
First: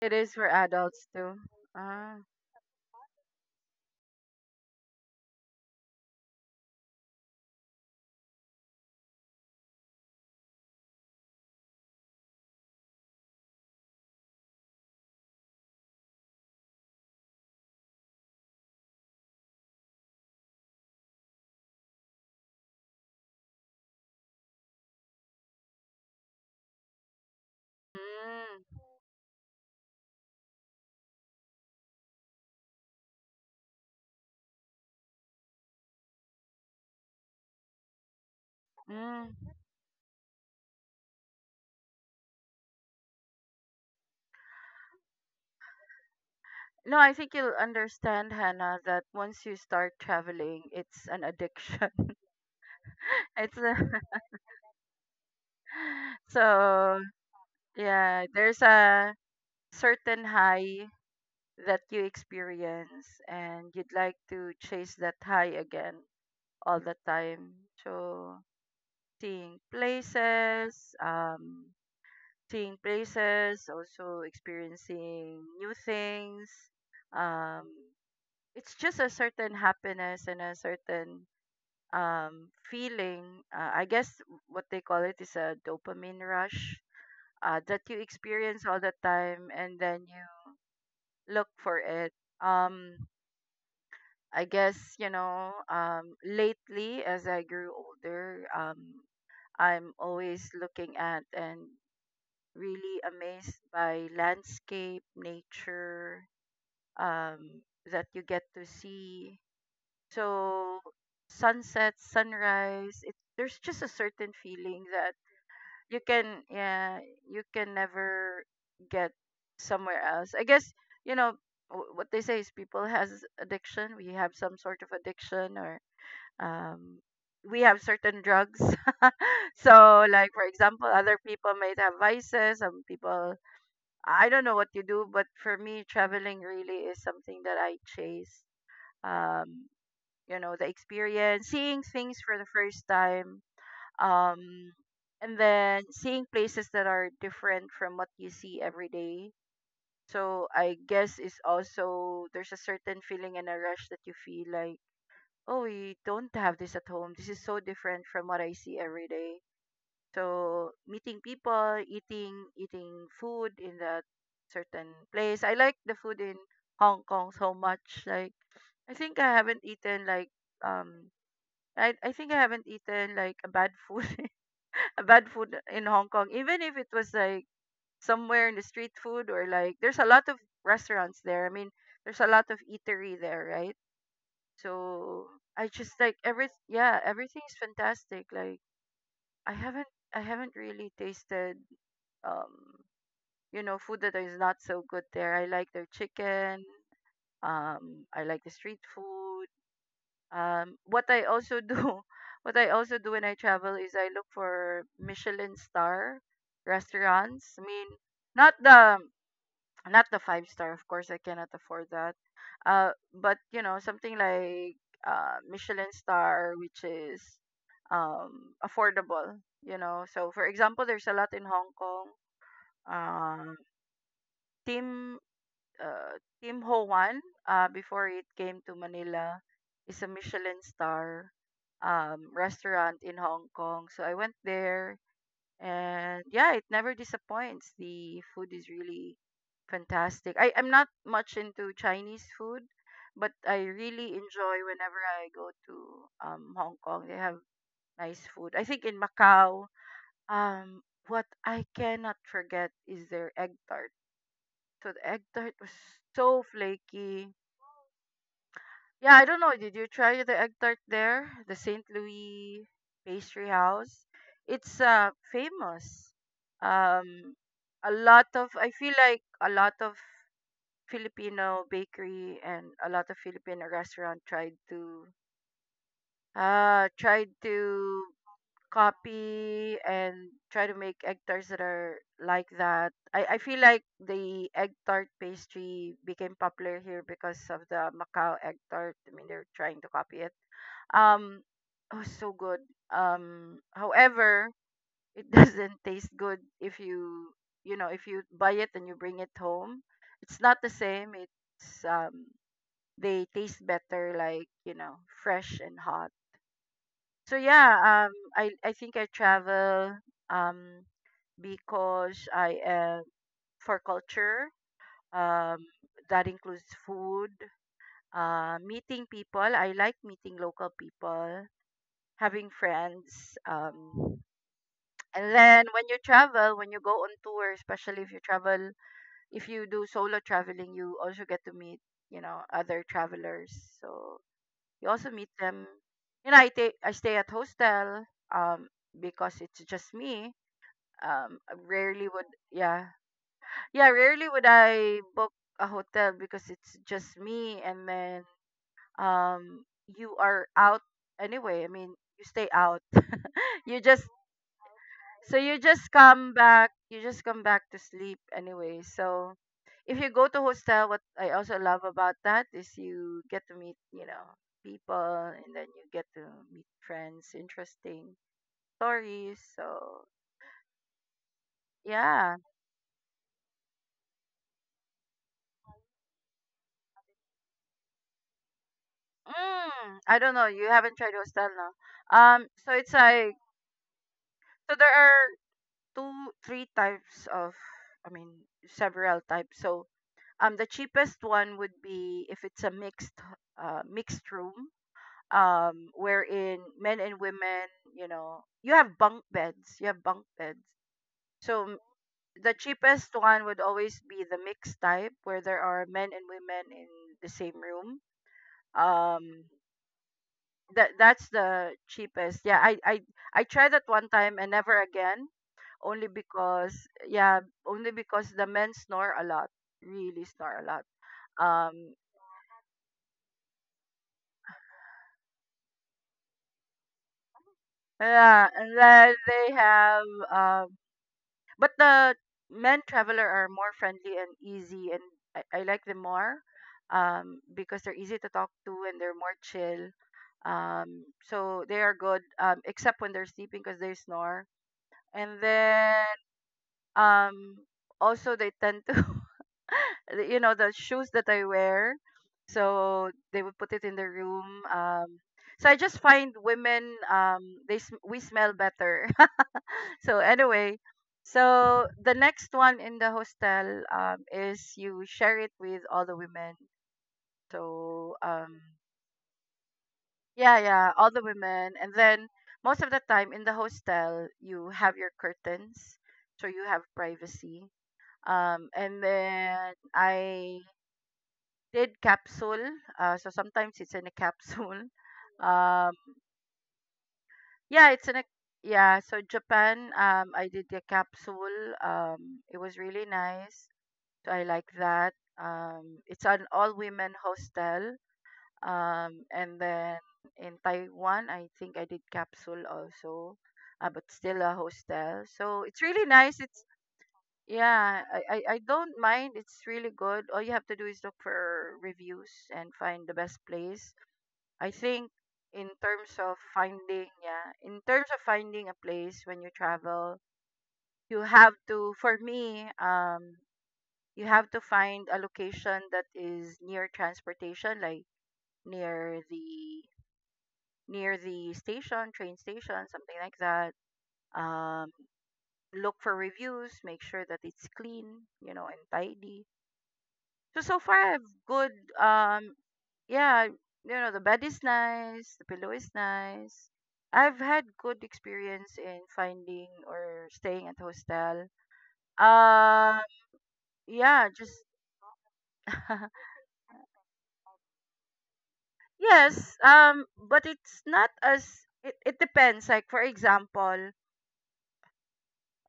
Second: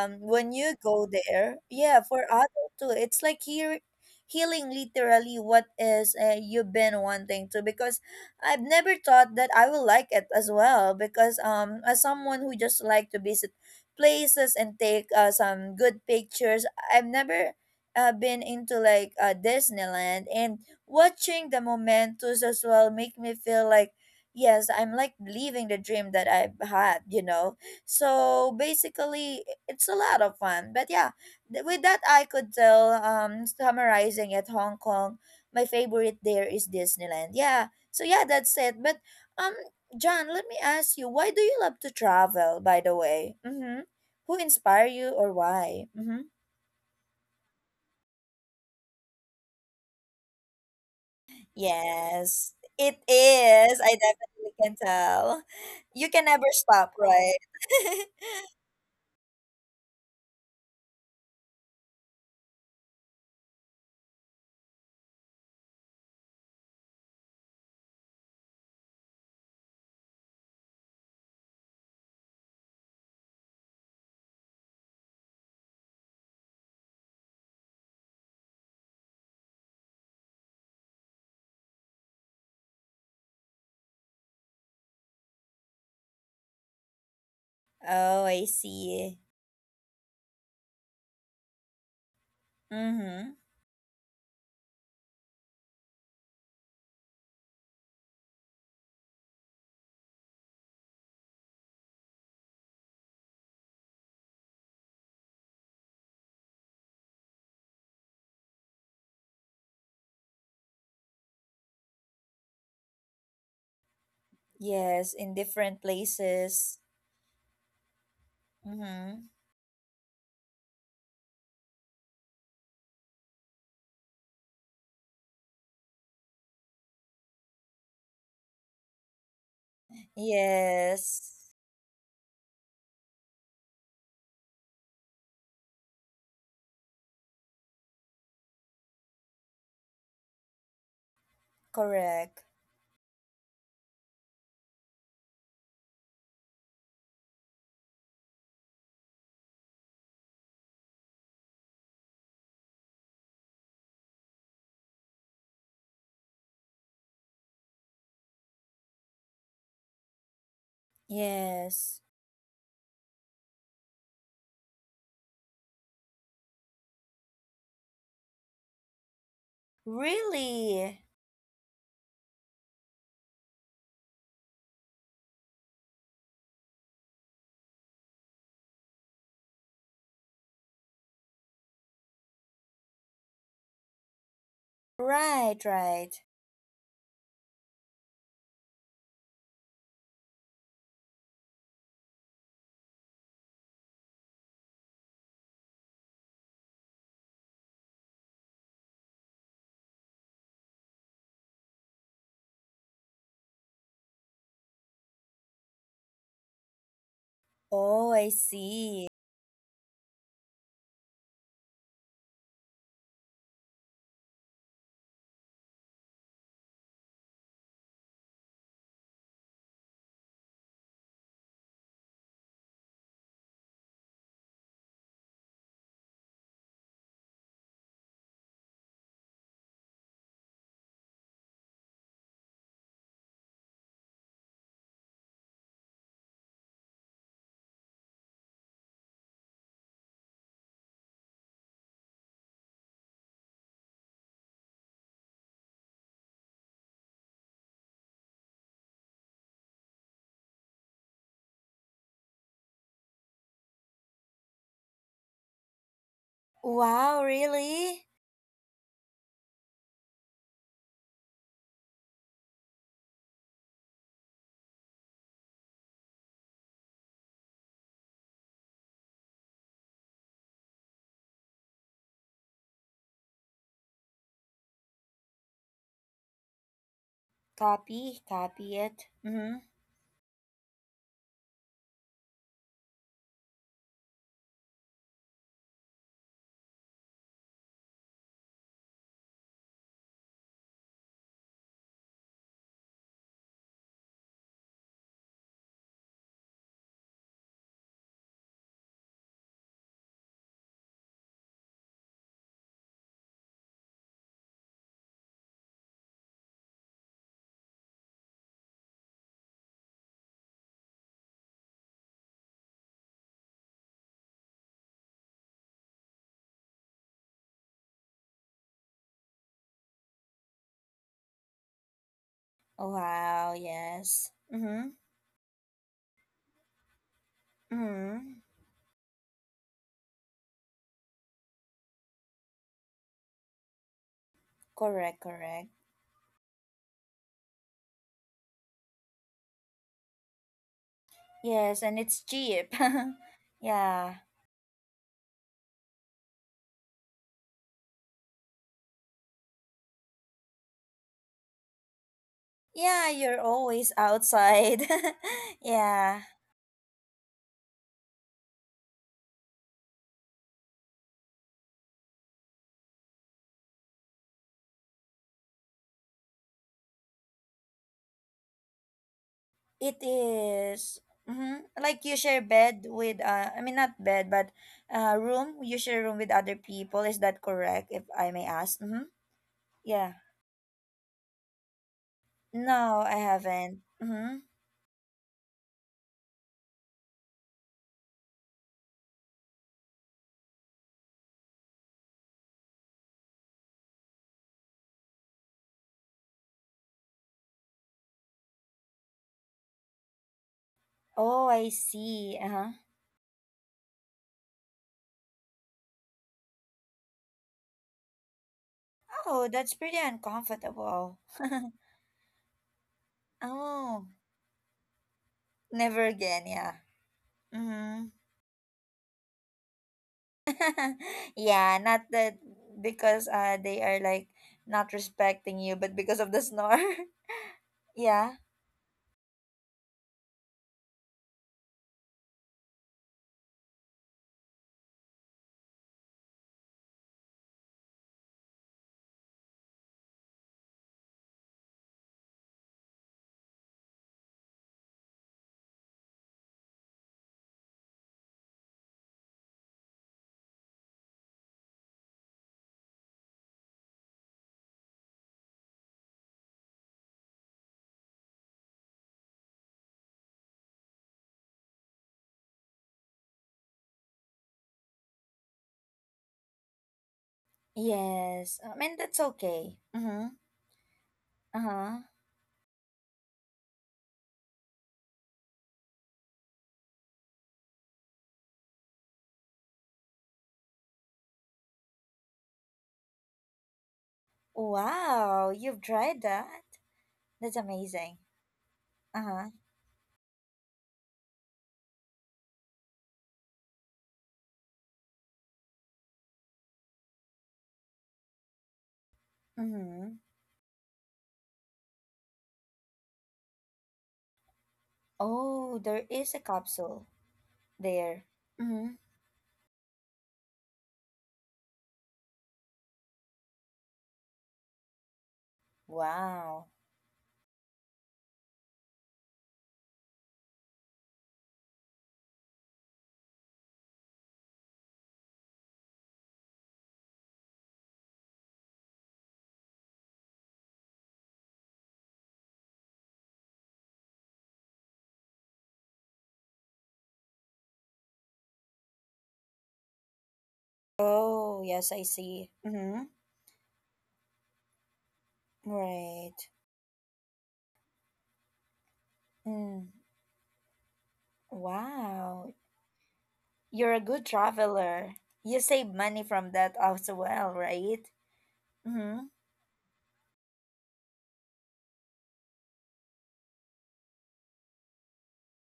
[SPEAKER 2] It is for
[SPEAKER 1] When you go
[SPEAKER 2] adults too.
[SPEAKER 1] there, yeah,
[SPEAKER 2] Ah.
[SPEAKER 1] for adult too. It's like here healing literally what is, you've been wanting to, because I've never thought that I will like it as well, because as someone who just like to visit places and take some good pictures, I've never been into like Disneyland, and watching the mementos as well make me feel like yes, I'm like living the dream that I've had, you know. So
[SPEAKER 2] Mm,
[SPEAKER 1] basically, it's a lot of fun. But yeah, with that I could tell, summarizing at Hong Kong, my favorite there is Disneyland. Yeah, so yeah, that's it. But
[SPEAKER 2] mm.
[SPEAKER 1] um, John, let me ask you, why do you love to travel? By the way, mm-hmm. Who inspire you or why? Mm-hmm.
[SPEAKER 2] No, I think you'll understand, Hannah, that once you start traveling, it's an addiction.
[SPEAKER 1] Yes, it
[SPEAKER 2] it's a,
[SPEAKER 1] is. I definitely can tell. You can never stop,
[SPEAKER 2] so
[SPEAKER 1] right?
[SPEAKER 2] yeah, there's a certain high that you experience, and you'd like to chase that high again all the time. So seeing places, um, seeing places, also experiencing new things. Um, it's just a certain happiness and a certain feeling. I guess what they call it is a dopamine rush that you
[SPEAKER 1] Oh, I
[SPEAKER 2] experience all the
[SPEAKER 1] see.
[SPEAKER 2] time and then you look for it. Um,
[SPEAKER 1] Mm-hmm.
[SPEAKER 2] I guess, you know, lately as I grew older, I'm always looking at and really amazed by landscape, nature, um, that you get to see. So sunset, sunrise, there's just a certain feeling
[SPEAKER 1] Yes,
[SPEAKER 2] that
[SPEAKER 1] in different places.
[SPEAKER 2] yeah, you can never get
[SPEAKER 1] Mm-hmm.
[SPEAKER 2] somewhere else. I guess you know what they say is people has addiction. We have some sort of addiction, or um, we have certain drugs. So, like for example, other people
[SPEAKER 1] Yes,
[SPEAKER 2] might have vices. Some people I don't know what you do, but for me, traveling really is something that I chase. Um, you know, the experience, seeing things for
[SPEAKER 1] correct.
[SPEAKER 2] the first time, um, and then seeing places that are different from what you see every day. So I guess it's also there's a certain feeling and a rush that you feel like, oh, we don't have this at home. This is so different from what I see every day. So meeting people,
[SPEAKER 1] Yes.
[SPEAKER 2] eating food in that certain place. I like the food in Hong Kong so much. Like I think I haven't eaten like
[SPEAKER 1] Really?
[SPEAKER 2] um I think I haven't eaten like a bad food a bad food in Hong Kong. Even if it was like somewhere in the street food or like there's a lot of restaurants there. I mean, there's a lot of eatery there, right? So
[SPEAKER 1] Right,
[SPEAKER 2] I just
[SPEAKER 1] right.
[SPEAKER 2] like every yeah, everything's fantastic. Like I haven't I haven't really tasted um you know food that is not so good there. I like their chicken. I like the street food. What I also do, What I also do when I travel is I look for Michelin star restaurants. I mean,
[SPEAKER 1] Oh, I
[SPEAKER 2] not the
[SPEAKER 1] see.
[SPEAKER 2] not the five star, of course. I cannot afford that but you know, something like Michelin star, which is affordable. You know, so for example, there's a lot in Hong Kong. Um, Tim uh, Team Ho Wan, before it came to Manila, is a Michelin star restaurant in Hong Kong. So I went there and yeah it never disappoints. The food is really fantastic. I'm not much into Chinese food but I really enjoy whenever I go to Hong Kong. They have nice food. I think in Macau um, what I cannot forget is their egg tart. So the egg tart was so
[SPEAKER 1] Wow,
[SPEAKER 2] flaky.
[SPEAKER 1] really?
[SPEAKER 2] Yeah, I don't know. Did you try the egg tart there? The St. Louis Pastry House. It's famous. Um a lot of I feel like a lot of Filipino bakery and a lot of Filipino restaurant tried to uh tried to
[SPEAKER 1] Copy, copy it. Mm-hmm.
[SPEAKER 2] copy and try to make egg tarts that are like that. I feel like the egg tart pastry became popular here because of the Macau egg tart. I mean, they're trying to copy it. Um, oh, so good. However, it doesn't taste good if you know, if you buy it and you bring it home. It's not the same. It's They taste better, like you know, fresh and hot. So yeah, I think I travel um because I am for culture. Um, that includes food, meeting people. I like meeting local people having
[SPEAKER 1] Wow,
[SPEAKER 2] friends.
[SPEAKER 1] yes. Mm-hmm.
[SPEAKER 2] And then when you travel, when you go on tour,
[SPEAKER 1] Mm-hmm.
[SPEAKER 2] especially if you travel, if you do solo traveling, you also get to meet, you know, other travelers. So
[SPEAKER 1] Correct,
[SPEAKER 2] you also
[SPEAKER 1] correct.
[SPEAKER 2] meet them. You know, I stay at hostel um because it's just me. Um,
[SPEAKER 1] Yes, and it's
[SPEAKER 2] rarely would
[SPEAKER 1] cheap.
[SPEAKER 2] yeah yeah
[SPEAKER 1] yeah.
[SPEAKER 2] rarely would I book a hotel because it's just me. And then um you are out anyway. I mean, you stay out.
[SPEAKER 1] Yeah, you're
[SPEAKER 2] you
[SPEAKER 1] always
[SPEAKER 2] just
[SPEAKER 1] outside.
[SPEAKER 2] So you just
[SPEAKER 1] yeah.
[SPEAKER 2] come back, you just come back to sleep anyway. So if you go to hostel, what I also love about that is you get to meet, you know, people and then you get to meet friends, interesting stories.
[SPEAKER 1] It
[SPEAKER 2] So
[SPEAKER 1] is. Mm-hmm. Like you share
[SPEAKER 2] yeah.
[SPEAKER 1] bed with I mean not bed but room. You share room with other people. Is that correct if I may ask? Mm-hmm.
[SPEAKER 2] Mm,
[SPEAKER 1] Yeah.
[SPEAKER 2] I don't know. You haven't tried hostel now. So it's
[SPEAKER 1] No, I
[SPEAKER 2] like
[SPEAKER 1] haven't. Mm-hmm.
[SPEAKER 2] there are three types of, I mean, several types. So the cheapest one would be if it's a mixed room. Wherein men and women you know you have bunk beds you have bunk beds,
[SPEAKER 1] Oh, I
[SPEAKER 2] so
[SPEAKER 1] see.
[SPEAKER 2] the
[SPEAKER 1] Uh-huh.
[SPEAKER 2] cheapest one would always be the mixed type where there are men and women in the same room.
[SPEAKER 1] Oh,
[SPEAKER 2] um
[SPEAKER 1] that's pretty
[SPEAKER 2] that
[SPEAKER 1] uncomfortable.
[SPEAKER 2] that's the cheapest. I tried that
[SPEAKER 1] Oh,
[SPEAKER 2] one time and never again
[SPEAKER 1] never
[SPEAKER 2] only
[SPEAKER 1] again, yeah.
[SPEAKER 2] because yeah only
[SPEAKER 1] Mm-hmm.
[SPEAKER 2] because the men snore a lot, really snore a lot.
[SPEAKER 1] Yeah,
[SPEAKER 2] um
[SPEAKER 1] not that because they are like not respecting you, but because of the snore. yeah.
[SPEAKER 2] yeah and then they have um but the men traveler are more friendly and easy, and I like them more because they're easy to talk to and they're more chill. So they are good, except when they're sleeping because they snore. And then um, also they tend to, you know, the shoes that I wear. So they would put it in the room. So I just find women, they sm- we smell better. So anyway, so the next one in the hostel is you share it with all the women. So
[SPEAKER 1] Yes.
[SPEAKER 2] um
[SPEAKER 1] I mean that's okay. Mm-hmm.
[SPEAKER 2] yeah, yeah, all the women.
[SPEAKER 1] Uh-huh.
[SPEAKER 2] And then most of the time in the hostel you have your curtains, so you have privacy. And then I did capsule. So sometimes it's in a capsule.
[SPEAKER 1] Wow, you've
[SPEAKER 2] Um
[SPEAKER 1] tried that? That's
[SPEAKER 2] yeah, it's
[SPEAKER 1] amazing.
[SPEAKER 2] in a yeah, so
[SPEAKER 1] Uh-huh.
[SPEAKER 2] Japan I did the capsule. It was really nice. So I like that. It's an all women hostel. And then
[SPEAKER 1] Mm-hmm.
[SPEAKER 2] in Taiwan, I think I did capsule also, but still a hostel. So
[SPEAKER 1] Oh,
[SPEAKER 2] it's
[SPEAKER 1] there
[SPEAKER 2] really
[SPEAKER 1] is a
[SPEAKER 2] nice. It's
[SPEAKER 1] capsule
[SPEAKER 2] yeah,
[SPEAKER 1] there.
[SPEAKER 2] I
[SPEAKER 1] Mm-hmm.
[SPEAKER 2] don't mind. It's really good. All you have to do is look for reviews and find the best place. I think in terms of
[SPEAKER 1] Wow.
[SPEAKER 2] finding, yeah, in terms of finding a place when you travel, you have to, for me, you have to find a location that is near transportation, like near the near the station, train station, something like that. Um, look for reviews, make sure that it's clean, and tidy. So so far, I have
[SPEAKER 1] Oh,
[SPEAKER 2] good.
[SPEAKER 1] yes, I see.
[SPEAKER 2] Um,
[SPEAKER 1] Mm-hmm.
[SPEAKER 2] yeah, the bed is nice, the pillow is
[SPEAKER 1] Right.
[SPEAKER 2] nice. I've had good experience in finding
[SPEAKER 1] Mm.
[SPEAKER 2] or staying at hostel.
[SPEAKER 1] Wow,
[SPEAKER 2] Um,
[SPEAKER 1] you're a good
[SPEAKER 2] yeah, just
[SPEAKER 1] traveler. You save money from that as well, right? Mm-hmm.
[SPEAKER 2] Yes, but it's not as it depends. Like for example,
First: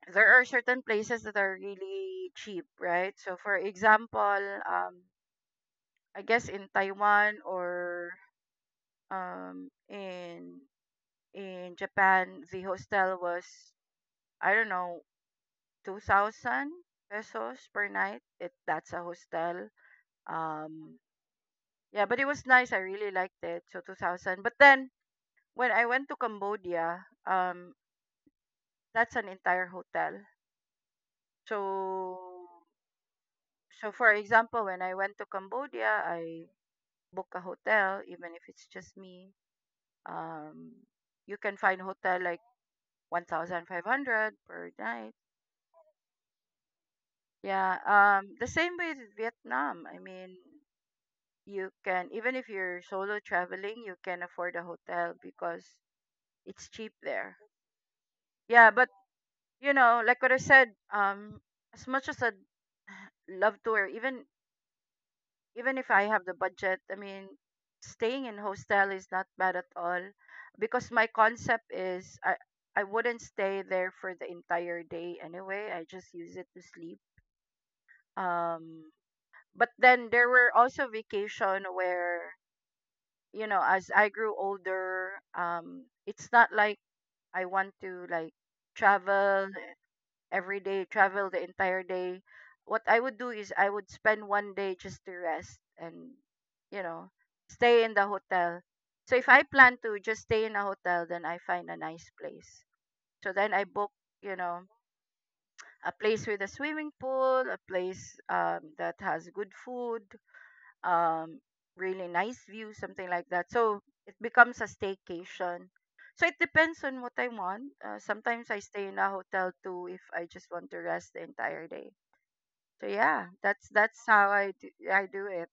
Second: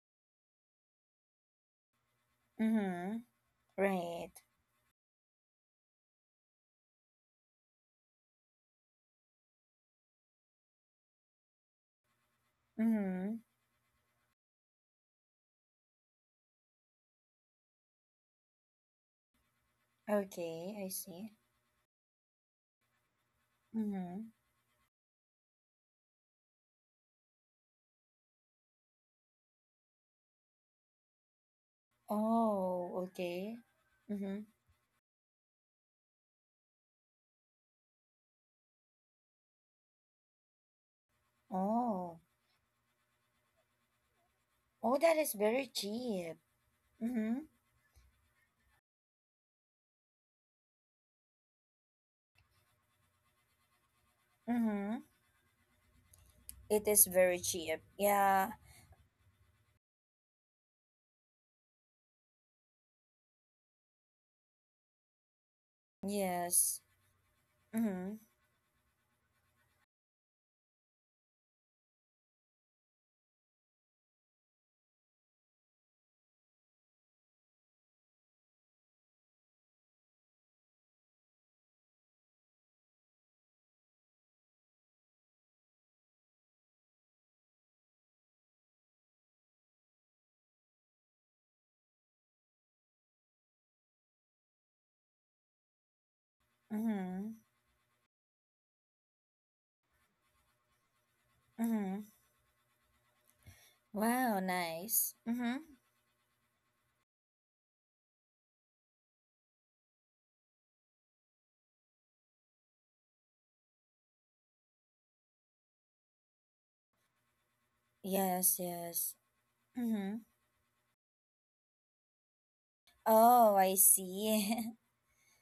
[SPEAKER 2] there are certain places that are really cheap, right?
[SPEAKER 1] Mm-hmm.
[SPEAKER 2] So for
[SPEAKER 1] Right.
[SPEAKER 2] example, um, I guess in Taiwan or um in in Japan, the hostel
[SPEAKER 1] Mm-hmm.
[SPEAKER 2] was I don't know 2,000 pesos per night. It that's a hostel.
[SPEAKER 1] Okay, I
[SPEAKER 2] Um,
[SPEAKER 1] see.
[SPEAKER 2] yeah, but it was nice. I really liked it. So two
[SPEAKER 1] Mm-hmm.
[SPEAKER 2] thousand. But then when I went to Cambodia, that's an entire hotel. So
[SPEAKER 1] Oh, okay.
[SPEAKER 2] so for
[SPEAKER 1] Mm-hmm.
[SPEAKER 2] example, when I went to Cambodia, I book a hotel even if it's just me. Um you can find hotel
[SPEAKER 1] Oh.
[SPEAKER 2] like 1500 per
[SPEAKER 1] Oh,
[SPEAKER 2] night.
[SPEAKER 1] that is very cheap. Mm-hmm.
[SPEAKER 2] Yeah, the same with Vietnam. I mean, you can even if you're solo traveling, you can afford a
[SPEAKER 1] Mm-hmm.
[SPEAKER 2] hotel because it's cheap
[SPEAKER 1] It is
[SPEAKER 2] there.
[SPEAKER 1] very cheap. Yeah.
[SPEAKER 2] Yeah, but like what I said, as much as I'd love to or even even if I have the budget,
[SPEAKER 1] Yes.
[SPEAKER 2] I mean, staying
[SPEAKER 1] Mm-hmm.
[SPEAKER 2] in hostel is not bad at all because my concept is I wouldn't stay there for the entire day anyway. I just use it to sleep. Um, but then there were also vacation where as I grew older, it's not like I want to like travel every day, travel the entire day. What I would do is I would spend one day just to rest and, you know,
[SPEAKER 1] Mm-hmm.
[SPEAKER 2] stay in the hotel. So if I plan to just stay in a hotel, then I find a nice
[SPEAKER 1] Mm-hmm.
[SPEAKER 2] place. So then I book, you
[SPEAKER 1] Wow,
[SPEAKER 2] know,
[SPEAKER 1] nice. Mm-hmm.
[SPEAKER 2] a place with a swimming pool, a place that has good food, um, really nice view, something like that. So it becomes a staycation. So it depends on what I want. Sometimes I
[SPEAKER 1] Yes,
[SPEAKER 2] stay in a
[SPEAKER 1] yes.
[SPEAKER 2] hotel too if I
[SPEAKER 1] Mm-hmm.
[SPEAKER 2] just want to rest the entire day. So yeah,
[SPEAKER 1] Oh,
[SPEAKER 2] that's
[SPEAKER 1] I
[SPEAKER 2] that's how I do,
[SPEAKER 1] see.
[SPEAKER 2] I do it.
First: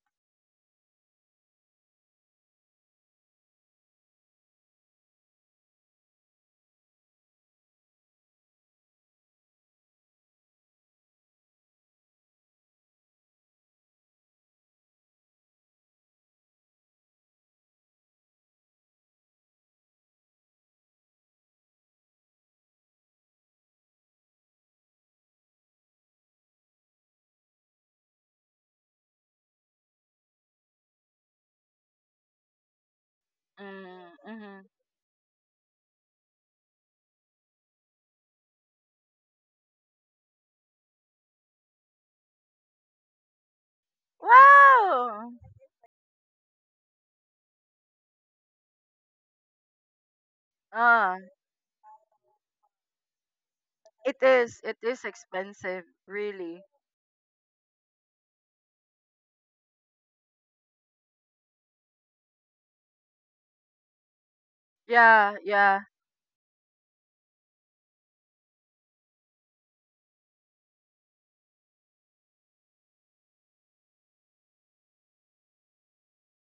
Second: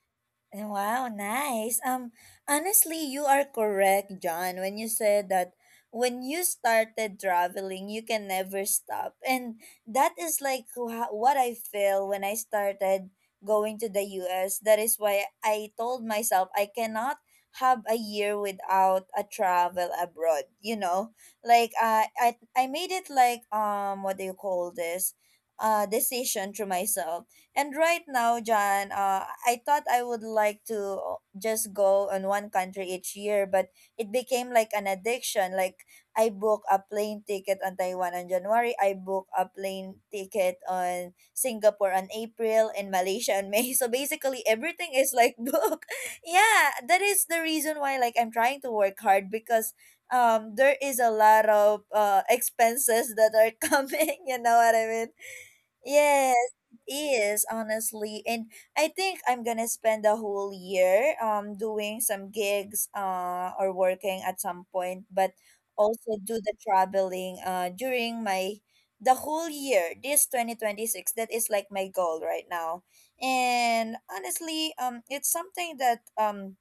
[SPEAKER 1] Wow, nice. Honestly, you are correct, John, when you said that when you started traveling, you can never stop. And that is like what I feel when I started going to the US. That is why I told myself I cannot have a year without a travel abroad, you know? Like I made it like what do you call this? Decision to myself. And right now, John, I thought I would like to just go on one country each year, but it
[SPEAKER 2] Mm,
[SPEAKER 1] became
[SPEAKER 2] mm-hmm.
[SPEAKER 1] like an addiction. Like I book a plane ticket on Taiwan on January, I book a plane ticket on Singapore on April, and Malaysia on May. So basically, everything is
[SPEAKER 2] Wow.
[SPEAKER 1] like book. Yeah, that is the reason why like I'm trying to work hard because there is a
[SPEAKER 2] Ah,
[SPEAKER 1] lot of expenses that are
[SPEAKER 2] it
[SPEAKER 1] coming. You know
[SPEAKER 2] is
[SPEAKER 1] what
[SPEAKER 2] it
[SPEAKER 1] I
[SPEAKER 2] is
[SPEAKER 1] mean?
[SPEAKER 2] expensive,
[SPEAKER 1] Yes,
[SPEAKER 2] really.
[SPEAKER 1] it is honestly, and I think I'm gonna spend the whole year doing some gigs or working at some point, but
[SPEAKER 2] Yeah, yeah.
[SPEAKER 1] also do the traveling during my the whole year this 2026. That is like my goal right now. And honestly, it's something that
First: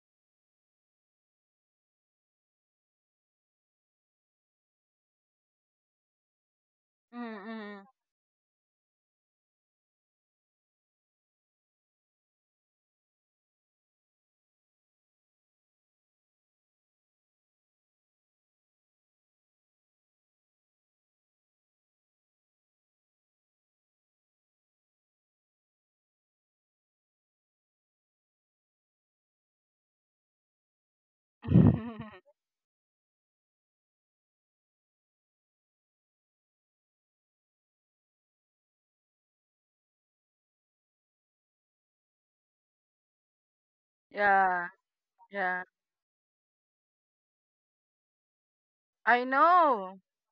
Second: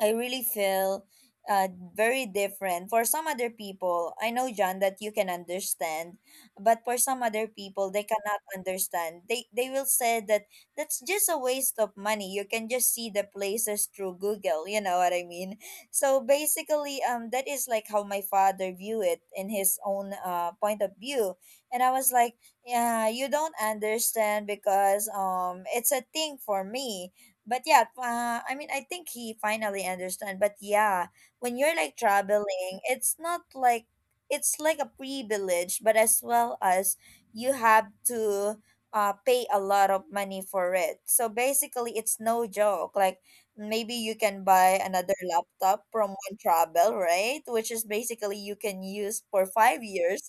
[SPEAKER 1] I really feel uh, very different. For some other people, I know, John, that you can understand, but for some other
[SPEAKER 2] Mm-hmm.
[SPEAKER 1] people, they cannot understand. They will say that that's just a waste of money. You can just see the places through Google. You know what I mean? So basically, that is like how my father view it in his own point of view. And I was like, yeah, you don't understand because it's a thing for me. But yeah, I mean, I think he finally understand. But yeah, when you're like traveling, it's not like it's like a privilege, but as well as you have to pay a lot of money for it. So basically, it's no joke. Like maybe you can
[SPEAKER 2] yeah,
[SPEAKER 1] buy another
[SPEAKER 2] yeah.
[SPEAKER 1] laptop from one travel, right? Which is basically you can
[SPEAKER 2] I
[SPEAKER 1] use for five
[SPEAKER 2] know.
[SPEAKER 1] years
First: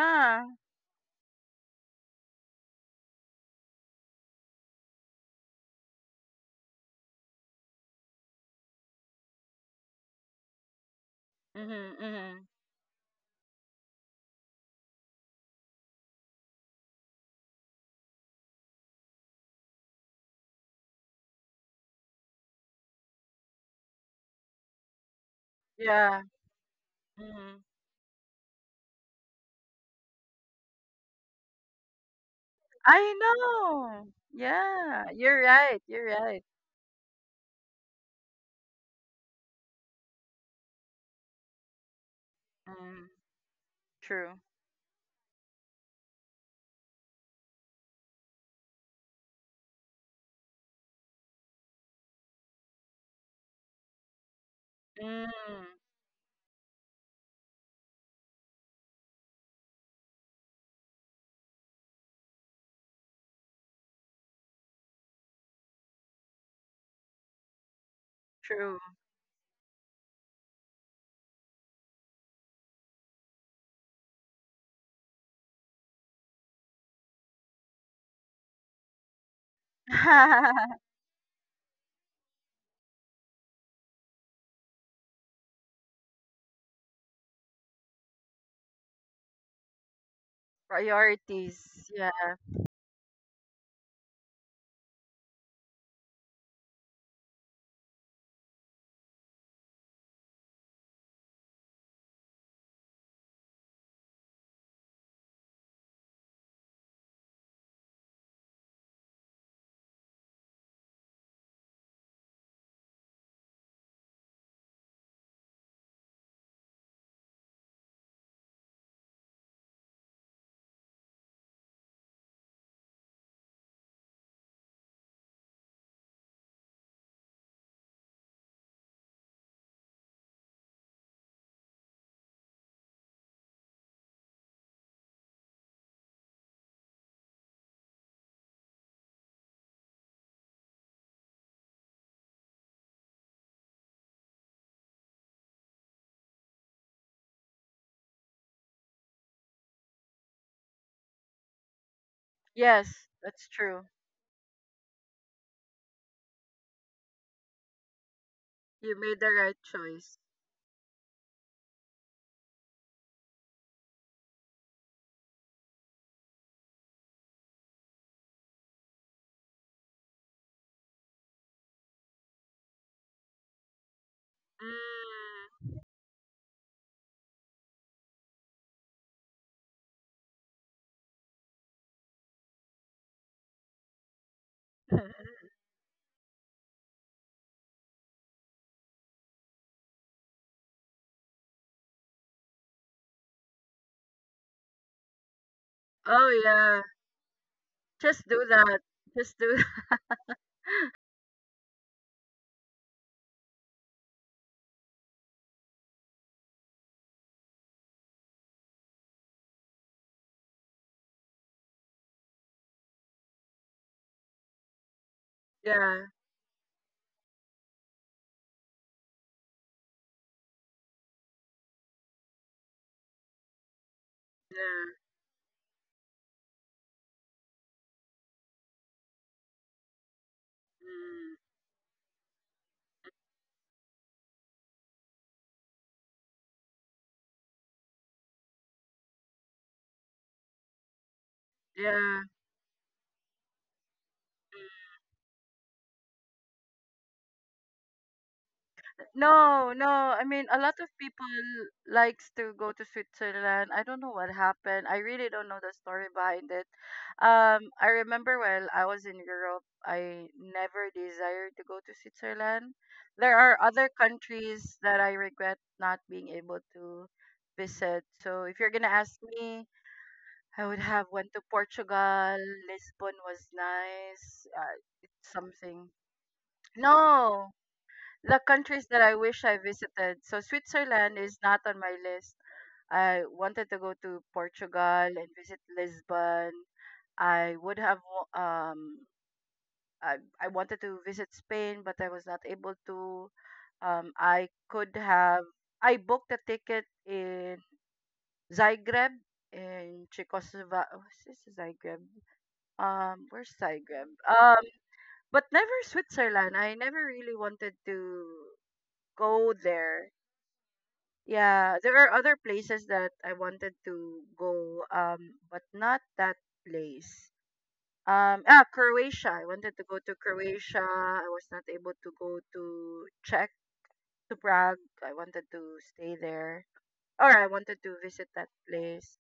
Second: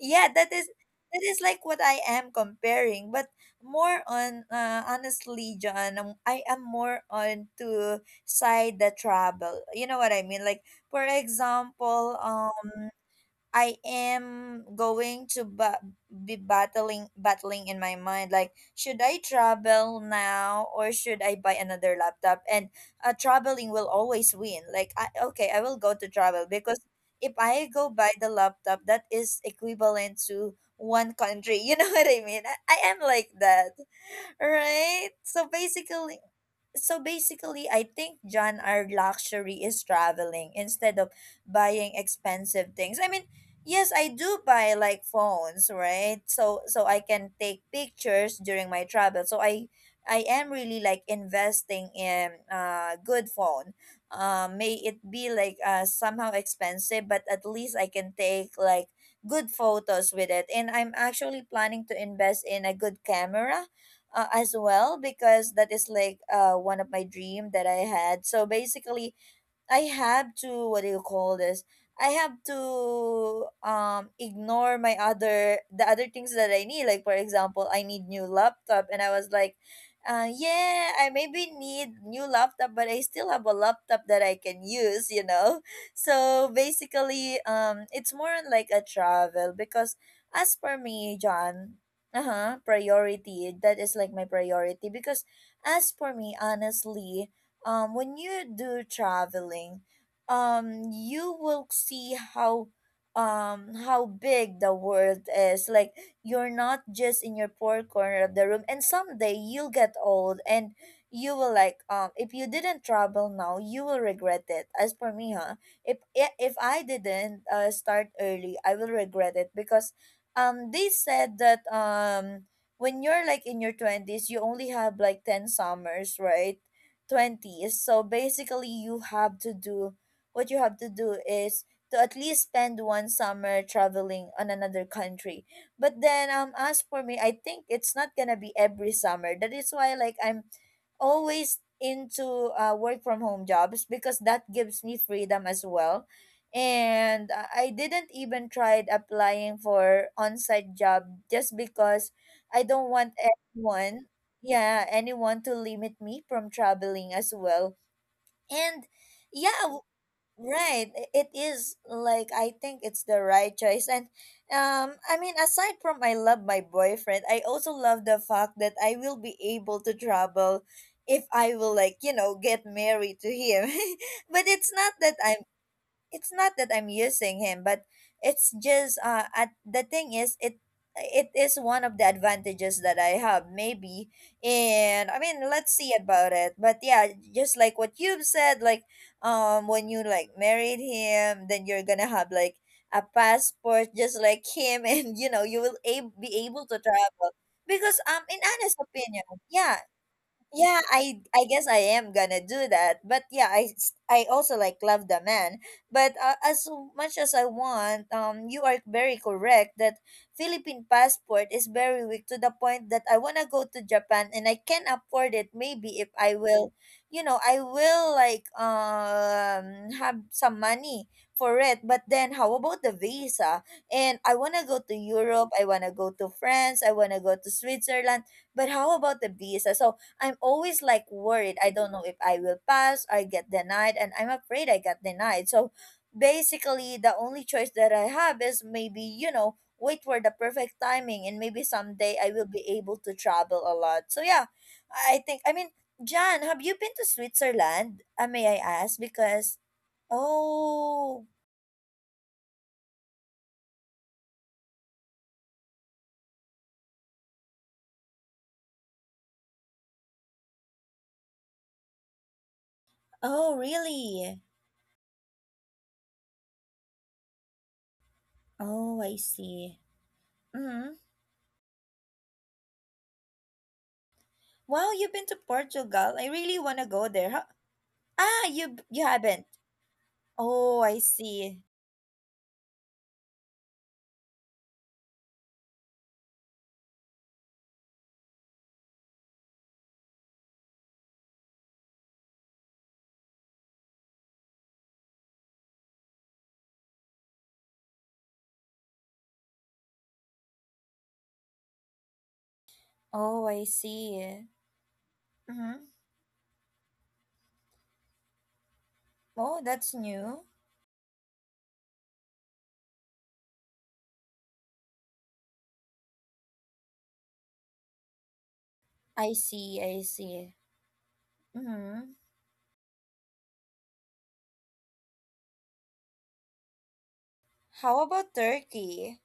[SPEAKER 1] Yeah, that is like what I am comparing, but more on, honestly, John, I am more on to side the travel, you know what I mean? Like for
[SPEAKER 2] Mm-hmm,
[SPEAKER 1] example,
[SPEAKER 2] mm-hmm.
[SPEAKER 1] I am going to be battling battling in my mind, like should I travel now or should I buy another laptop? And traveling will always win. Okay, I will go to
[SPEAKER 2] Yeah.
[SPEAKER 1] travel because if
[SPEAKER 2] Mm-hmm.
[SPEAKER 1] I go buy the laptop, that is equivalent to one country. You know what I mean? I am
[SPEAKER 2] I
[SPEAKER 1] like that,
[SPEAKER 2] know. Yeah,
[SPEAKER 1] right?
[SPEAKER 2] you're
[SPEAKER 1] So
[SPEAKER 2] right. You're
[SPEAKER 1] basically,
[SPEAKER 2] right.
[SPEAKER 1] I think, John, our luxury is traveling instead of buying expensive things. I
[SPEAKER 2] Mm,
[SPEAKER 1] mean, yes, I do
[SPEAKER 2] true.
[SPEAKER 1] buy like phones, right? So I can take pictures during my travel. So I I am really like investing in a good phone, may it be like
[SPEAKER 2] Mm,
[SPEAKER 1] somehow expensive, but at least I can take like good photos with it. And I'm actually planning to invest in a good camera as well, because that is like one of my dream that I had. So
[SPEAKER 2] true.
[SPEAKER 1] basically, I have to what do you call this? I have to ignore my other the other things that I need. Like for example, I need new laptop, and I was like, yeah, I maybe need new laptop, but I still have a laptop that I can use, you know? So basically, it's more on like a travel because as for me, John,
[SPEAKER 2] Priorities. Yeah.
[SPEAKER 1] uh-huh, priority, that is like my priority, because as for me, honestly, when you do traveling, you will see how big the world is. Like you're not just in your poor corner of the room, and someday you'll get old and you will like if you didn't travel now, you will regret it, as for me, huh? If if I didn't start early, I will regret it, because they said that when you're like in your 20's, you only have like 10 summers, right? 20's. So basically, you have to do what you have to do is to at least spend one summer traveling on another country. But then, as for me, I think it's not gonna be every summer. That is why, like, I'm always into work from home jobs because that gives me freedom as well. And I didn't even tried applying for on-site job just because I don't
[SPEAKER 2] Yes,
[SPEAKER 1] want
[SPEAKER 2] that's true.
[SPEAKER 1] anyone, yeah, anyone to limit me from traveling as well. And
[SPEAKER 2] You made the right
[SPEAKER 1] yeah,
[SPEAKER 2] choice.
[SPEAKER 1] right, it is, like, I think it's the right choice. And I mean, aside from I love my boyfriend, I also love the fact that I will be able to travel if I will, like, you know, get married to him. But it's not that I'm using him, but it's just the thing is it is one of the advantages that I have, maybe.
[SPEAKER 2] Mm.
[SPEAKER 1] And I mean, let's see about it, but yeah, just like what you've said, like, when you, like, married him, then you're gonna have, like, a passport just like him. And you know you will
[SPEAKER 2] Oh
[SPEAKER 1] be able to
[SPEAKER 2] yeah.
[SPEAKER 1] travel, because
[SPEAKER 2] Just
[SPEAKER 1] in
[SPEAKER 2] do
[SPEAKER 1] honest
[SPEAKER 2] that.
[SPEAKER 1] opinion.
[SPEAKER 2] Just do.
[SPEAKER 1] Yeah, yeah, I guess I am gonna do that. But yeah, I also, like, love the man. But as much as I want, you are very correct that Philippine passport is very weak to the point that I wanna go to Japan and I can afford it. Maybe
[SPEAKER 2] Yeah.
[SPEAKER 1] if I will, you know, I will, like, have some money for it. But then how about the visa? And I wanna go to
[SPEAKER 2] Yeah.
[SPEAKER 1] Europe. I wanna go to France. I wanna go to Switzerland. But how about the visa? So I'm always, like,
[SPEAKER 2] Mm,
[SPEAKER 1] worried. I don't know if I will pass, I get denied, and I'm afraid I got denied. So basically, the only choice that I have is maybe, you know, wait for the perfect timing and maybe someday
[SPEAKER 2] yeah.
[SPEAKER 1] I will be able to travel a lot. So yeah, I think, I mean, Jan, have you been to Switzerland? May I ask? Because,
[SPEAKER 2] No, no. I mean, a lot of
[SPEAKER 1] oh,
[SPEAKER 2] people likes to go to Switzerland. I don't know what happened. I really don't know the story behind it. I remember when I was in Europe, I never desired to go to Switzerland. There
[SPEAKER 1] oh,
[SPEAKER 2] are other
[SPEAKER 1] really?
[SPEAKER 2] countries that I regret not being able to visit. So if you're gonna
[SPEAKER 1] Oh, I
[SPEAKER 2] ask me,
[SPEAKER 1] see.
[SPEAKER 2] I would
[SPEAKER 1] Mm-hmm.
[SPEAKER 2] have went to Portugal. Lisbon was nice.
[SPEAKER 1] Wow, you've been
[SPEAKER 2] It's
[SPEAKER 1] to
[SPEAKER 2] something.
[SPEAKER 1] Portugal. I really want to go there. How—
[SPEAKER 2] No the
[SPEAKER 1] Ah, you
[SPEAKER 2] countries
[SPEAKER 1] you
[SPEAKER 2] that I
[SPEAKER 1] haven't.
[SPEAKER 2] wish I visited. So
[SPEAKER 1] Oh, I
[SPEAKER 2] Switzerland is
[SPEAKER 1] see.
[SPEAKER 2] not on my list. I wanted to go to Portugal and visit Lisbon. I would have I wanted to visit Spain, but I was not able to. I could have I booked a ticket in Zagreb in Czechoslovakia. This is Zagreb.
[SPEAKER 1] Oh,
[SPEAKER 2] Where's
[SPEAKER 1] I
[SPEAKER 2] Zagreb?
[SPEAKER 1] see.
[SPEAKER 2] But
[SPEAKER 1] Mm-hmm.
[SPEAKER 2] never Switzerland. I never really wanted to go
[SPEAKER 1] Oh, that's
[SPEAKER 2] there.
[SPEAKER 1] new.
[SPEAKER 2] Yeah, there are other places that I wanted to go, but not that place.
[SPEAKER 1] I
[SPEAKER 2] Croatia. I wanted
[SPEAKER 1] see,
[SPEAKER 2] to
[SPEAKER 1] I
[SPEAKER 2] go to
[SPEAKER 1] see.
[SPEAKER 2] Croatia. I was not able
[SPEAKER 1] Mm-hmm.
[SPEAKER 2] to go to Czech, to Prague. I wanted to stay there, or I wanted
[SPEAKER 1] How
[SPEAKER 2] to
[SPEAKER 1] about
[SPEAKER 2] visit that
[SPEAKER 1] Turkey?
[SPEAKER 2] place.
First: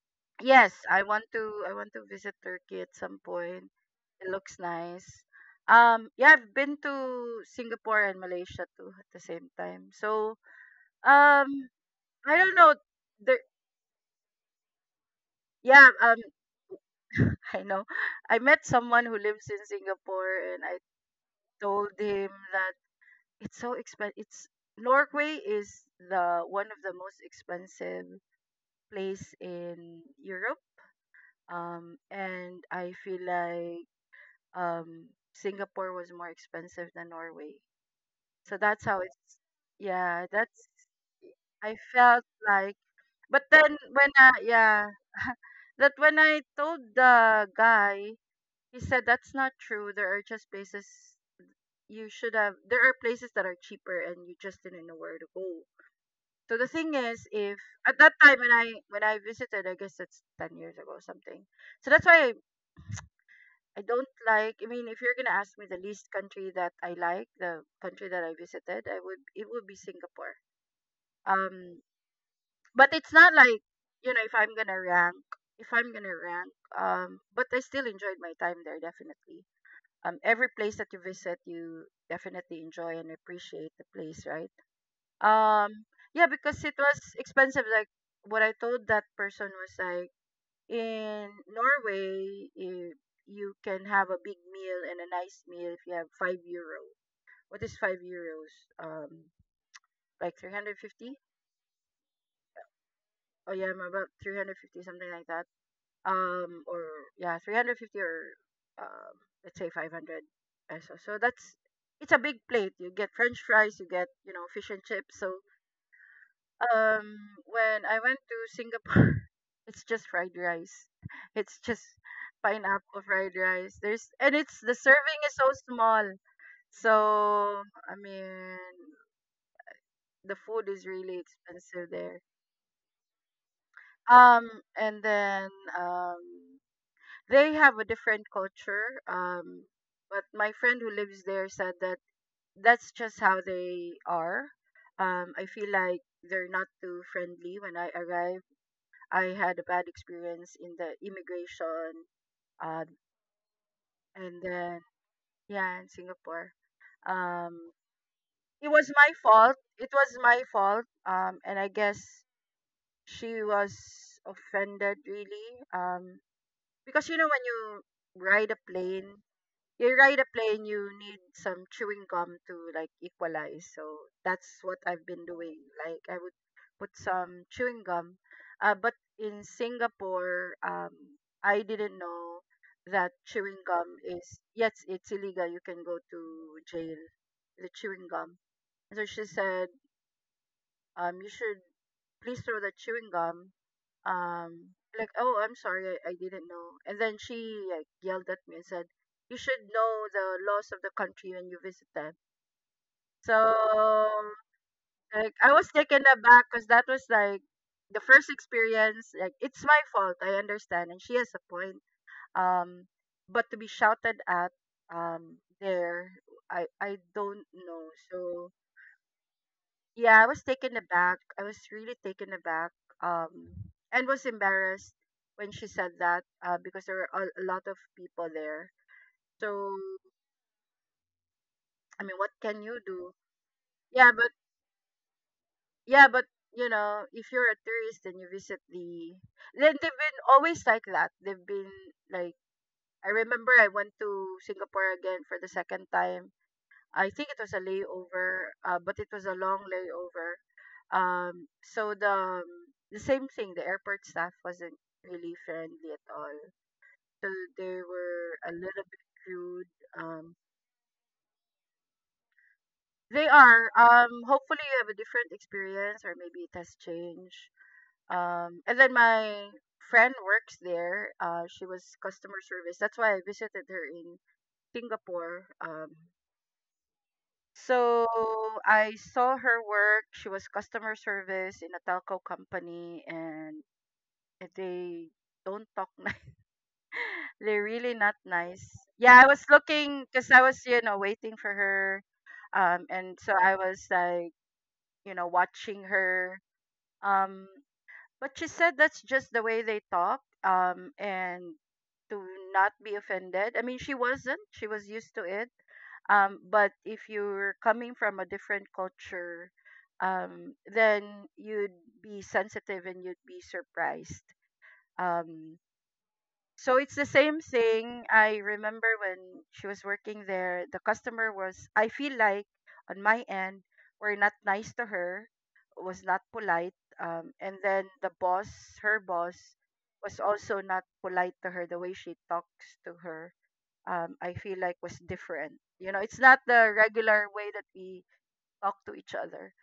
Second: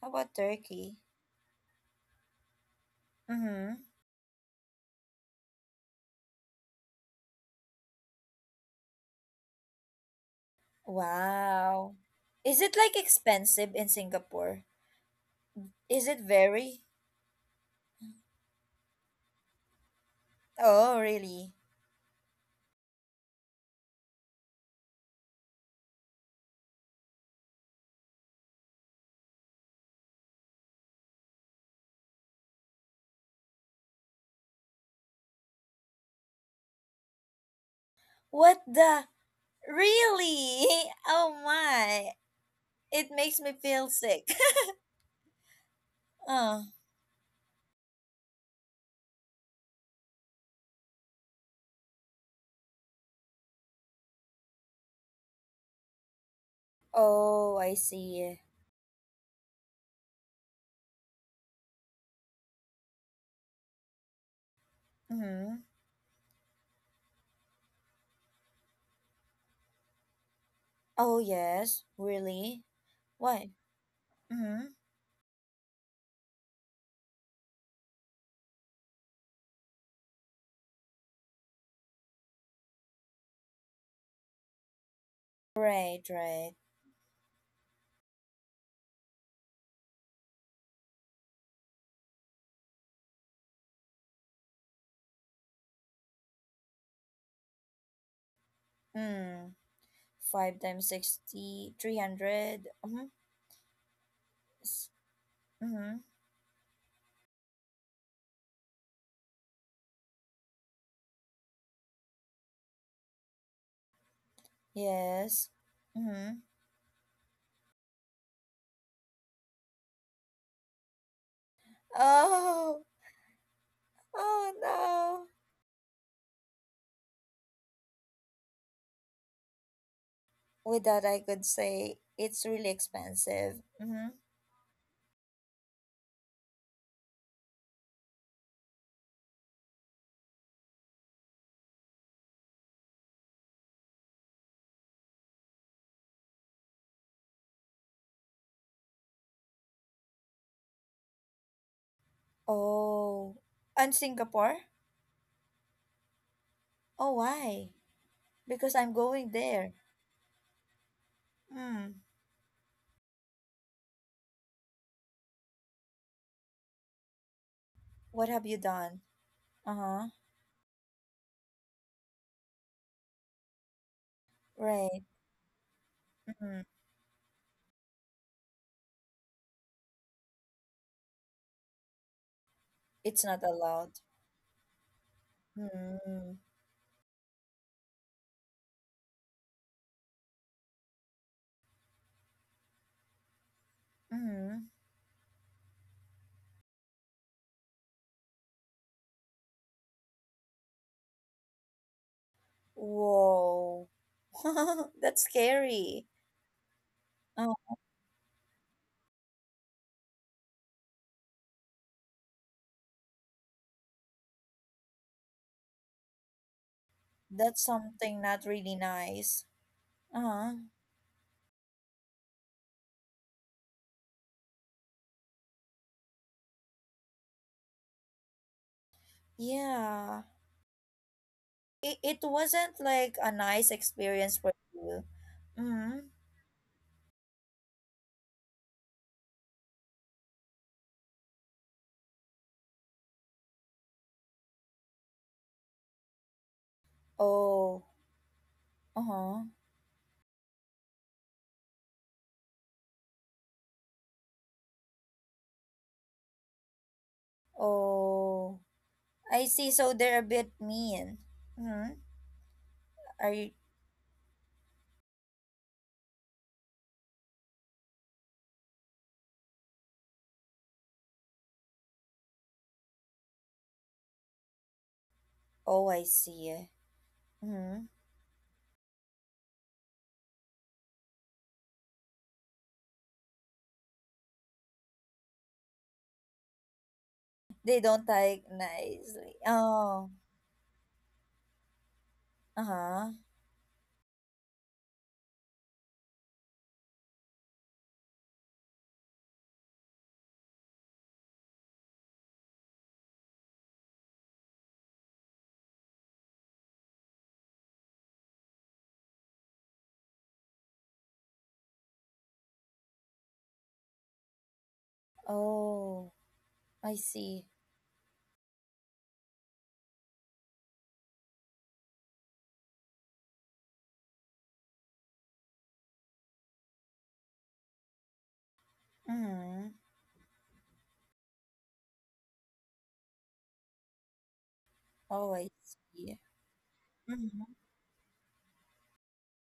[SPEAKER 1] How about
[SPEAKER 2] Yes,
[SPEAKER 1] Turkey?
[SPEAKER 2] I want to. I want to visit Turkey at some point.
[SPEAKER 1] Mm-hmm.
[SPEAKER 2] It looks nice. Yeah, I've been to Singapore and Malaysia too at the same time. So, um,
[SPEAKER 1] Wow.
[SPEAKER 2] I don't
[SPEAKER 1] Is
[SPEAKER 2] know.
[SPEAKER 1] it, like,
[SPEAKER 2] There,
[SPEAKER 1] expensive in Singapore?
[SPEAKER 2] yeah,
[SPEAKER 1] Is it very?
[SPEAKER 2] I know. I met someone who lives in Singapore and I
[SPEAKER 1] Oh, really?
[SPEAKER 2] told him that it's so expensive. It's Norway is the one of the most expensive place in Europe. And I feel like um Singapore was more expensive than Norway. So
[SPEAKER 1] What
[SPEAKER 2] that's how
[SPEAKER 1] the?
[SPEAKER 2] it's yeah,
[SPEAKER 1] Really?
[SPEAKER 2] that's
[SPEAKER 1] Oh
[SPEAKER 2] I
[SPEAKER 1] my.
[SPEAKER 2] felt like
[SPEAKER 1] It makes
[SPEAKER 2] but
[SPEAKER 1] me
[SPEAKER 2] then
[SPEAKER 1] feel
[SPEAKER 2] when
[SPEAKER 1] sick.
[SPEAKER 2] I yeah that when I
[SPEAKER 1] Uh,
[SPEAKER 2] told the guy he said that's not true. There are just places you should have. There are places that are cheaper, and you just didn't know where to go. So the thing is,
[SPEAKER 1] oh,
[SPEAKER 2] if
[SPEAKER 1] I
[SPEAKER 2] at that
[SPEAKER 1] see.
[SPEAKER 2] time when I visited, I guess it's 10 years ago or something. So that's why I don't like. I mean, if you're gonna
[SPEAKER 1] Mm-hmm.
[SPEAKER 2] ask me the least country that I like, the country that I visited, I would it would be Singapore.
[SPEAKER 1] Oh,
[SPEAKER 2] Um,
[SPEAKER 1] yes. Really?
[SPEAKER 2] but it's not
[SPEAKER 1] Why?
[SPEAKER 2] like if I'm
[SPEAKER 1] Mm-hmm.
[SPEAKER 2] gonna rank if I'm gonna rank. But I still enjoyed my time there definitely. Every place that you visit, you definitely enjoy and appreciate the place, right? Um,
[SPEAKER 1] Right,
[SPEAKER 2] yeah,
[SPEAKER 1] right.
[SPEAKER 2] because it was expensive. Like what I told that person was like in Norway, you can have a big meal and a nice meal if you have €5. What is €5? Um,
[SPEAKER 1] Mm.
[SPEAKER 2] like
[SPEAKER 1] 5 times
[SPEAKER 2] 350?
[SPEAKER 1] 60, 300. 300. Mm-hmm.
[SPEAKER 2] Oh yeah, I'm about 350, something like that.
[SPEAKER 1] Mm-hmm.
[SPEAKER 2] Or yeah 350 or um let's say 500 pesos. So that's it's a big plate, you get french fries, you get, fish and chips. So
[SPEAKER 1] Yes. Mm-hmm.
[SPEAKER 2] when I went to Singapore it's just fried rice. It's just
[SPEAKER 1] Oh,
[SPEAKER 2] pineapple fried rice. There's and
[SPEAKER 1] oh
[SPEAKER 2] it's the serving
[SPEAKER 1] no.
[SPEAKER 2] is so small. So I mean the food
[SPEAKER 1] With
[SPEAKER 2] is
[SPEAKER 1] that,
[SPEAKER 2] really
[SPEAKER 1] I could
[SPEAKER 2] expensive
[SPEAKER 1] say
[SPEAKER 2] there.
[SPEAKER 1] it's really expensive. Mm-hmm.
[SPEAKER 2] um and then um they have a different culture. But my friend who lives there said that that's just how they are. I feel like they're not too friendly when I arrived. I had a bad experience in the immigration, uh,
[SPEAKER 1] Oh, and
[SPEAKER 2] and
[SPEAKER 1] Singapore?
[SPEAKER 2] then yeah, in Singapore.
[SPEAKER 1] Oh, why?
[SPEAKER 2] Um, it
[SPEAKER 1] Because
[SPEAKER 2] was
[SPEAKER 1] I'm
[SPEAKER 2] my
[SPEAKER 1] going
[SPEAKER 2] fault.
[SPEAKER 1] there.
[SPEAKER 2] It was my fault. And I
[SPEAKER 1] Hmm.
[SPEAKER 2] guess she was offended really. Because you know when you
[SPEAKER 1] What have
[SPEAKER 2] ride
[SPEAKER 1] you
[SPEAKER 2] a
[SPEAKER 1] done?
[SPEAKER 2] plane
[SPEAKER 1] Uh-huh.
[SPEAKER 2] you need some chewing gum to like equalize. So that's what
[SPEAKER 1] Right.
[SPEAKER 2] I've been doing. Like I would
[SPEAKER 1] Mm-hmm.
[SPEAKER 2] put some chewing gum. But in Singapore I didn't know that
[SPEAKER 1] It's not
[SPEAKER 2] chewing gum
[SPEAKER 1] allowed.
[SPEAKER 2] is yes it's illegal. You can go
[SPEAKER 1] Mm-hmm.
[SPEAKER 2] to jail, the chewing gum. So she said, you should please throw the chewing gum.
[SPEAKER 1] Mm-hmm.
[SPEAKER 2] Like oh I'm sorry, I didn't know. And then she like yelled at me and said you should know the laws of the country when you visit them.
[SPEAKER 1] Whoa.
[SPEAKER 2] So
[SPEAKER 1] That's
[SPEAKER 2] like I was taken
[SPEAKER 1] scary.
[SPEAKER 2] aback because that was like
[SPEAKER 1] Uh-huh.
[SPEAKER 2] the first experience. Like it's my fault, I understand, and she has a point. um but to be shouted at there, I don't
[SPEAKER 1] That's
[SPEAKER 2] know.
[SPEAKER 1] something not
[SPEAKER 2] So
[SPEAKER 1] really nice.
[SPEAKER 2] yeah, I was
[SPEAKER 1] Uh-huh.
[SPEAKER 2] taken aback. I was really taken aback, um, and was embarrassed when she said that, because there were a lot of people there. So,
[SPEAKER 1] Yeah. It,
[SPEAKER 2] I mean,
[SPEAKER 1] it
[SPEAKER 2] what can you
[SPEAKER 1] wasn't
[SPEAKER 2] do?
[SPEAKER 1] like a nice
[SPEAKER 2] Yeah, but
[SPEAKER 1] experience for you. Mm-hmm.
[SPEAKER 2] yeah, but you know, if you're a tourist and you visit the, then they've been always like that. They've been like, I remember I went to Singapore again for the second time. I think it was a
[SPEAKER 1] Oh.
[SPEAKER 2] layover, but it was a
[SPEAKER 1] Uh-huh.
[SPEAKER 2] long layover. So the same thing, the airport staff wasn't really friendly at all. So they were a
[SPEAKER 1] Oh.
[SPEAKER 2] little bit
[SPEAKER 1] I
[SPEAKER 2] rude.
[SPEAKER 1] see. So they're a
[SPEAKER 2] Um,
[SPEAKER 1] bit mean. Mm-hmm.
[SPEAKER 2] they
[SPEAKER 1] Are you?
[SPEAKER 2] are. Hopefully you have a different experience, or maybe it has changed. And then my friend works there. She was customer service. That's why I visited her in Singapore.
[SPEAKER 1] Oh, I see. Mm-hmm.
[SPEAKER 2] So I saw her work. She was customer service in a telco company, and they don't talk nice. They're
[SPEAKER 1] They
[SPEAKER 2] really
[SPEAKER 1] don't
[SPEAKER 2] not
[SPEAKER 1] like
[SPEAKER 2] nice. Yeah, I
[SPEAKER 1] nicely.
[SPEAKER 2] was looking
[SPEAKER 1] Oh.
[SPEAKER 2] because I was, waiting for her,
[SPEAKER 1] Uh-huh.
[SPEAKER 2] and so I was like, watching her. Um, but she said that's just the way they talk, and to not be offended. I mean, she wasn't. She was used to it. But if you're coming from a different culture, then you'd be sensitive and you'd be surprised. Um,
[SPEAKER 1] Oh.
[SPEAKER 2] so it's
[SPEAKER 1] I
[SPEAKER 2] the same
[SPEAKER 1] see.
[SPEAKER 2] thing. I remember when she was working there, the customer was, I feel like on my end, were not nice to her, was not polite. And then the boss, her boss,
[SPEAKER 1] Mm-hmm.
[SPEAKER 2] was also not polite to her. The way she talks to her, I feel like was
[SPEAKER 1] Oh, I
[SPEAKER 2] different. It's
[SPEAKER 1] see.
[SPEAKER 2] not the regular
[SPEAKER 1] Mm-hmm.
[SPEAKER 2] way that we talk to each other.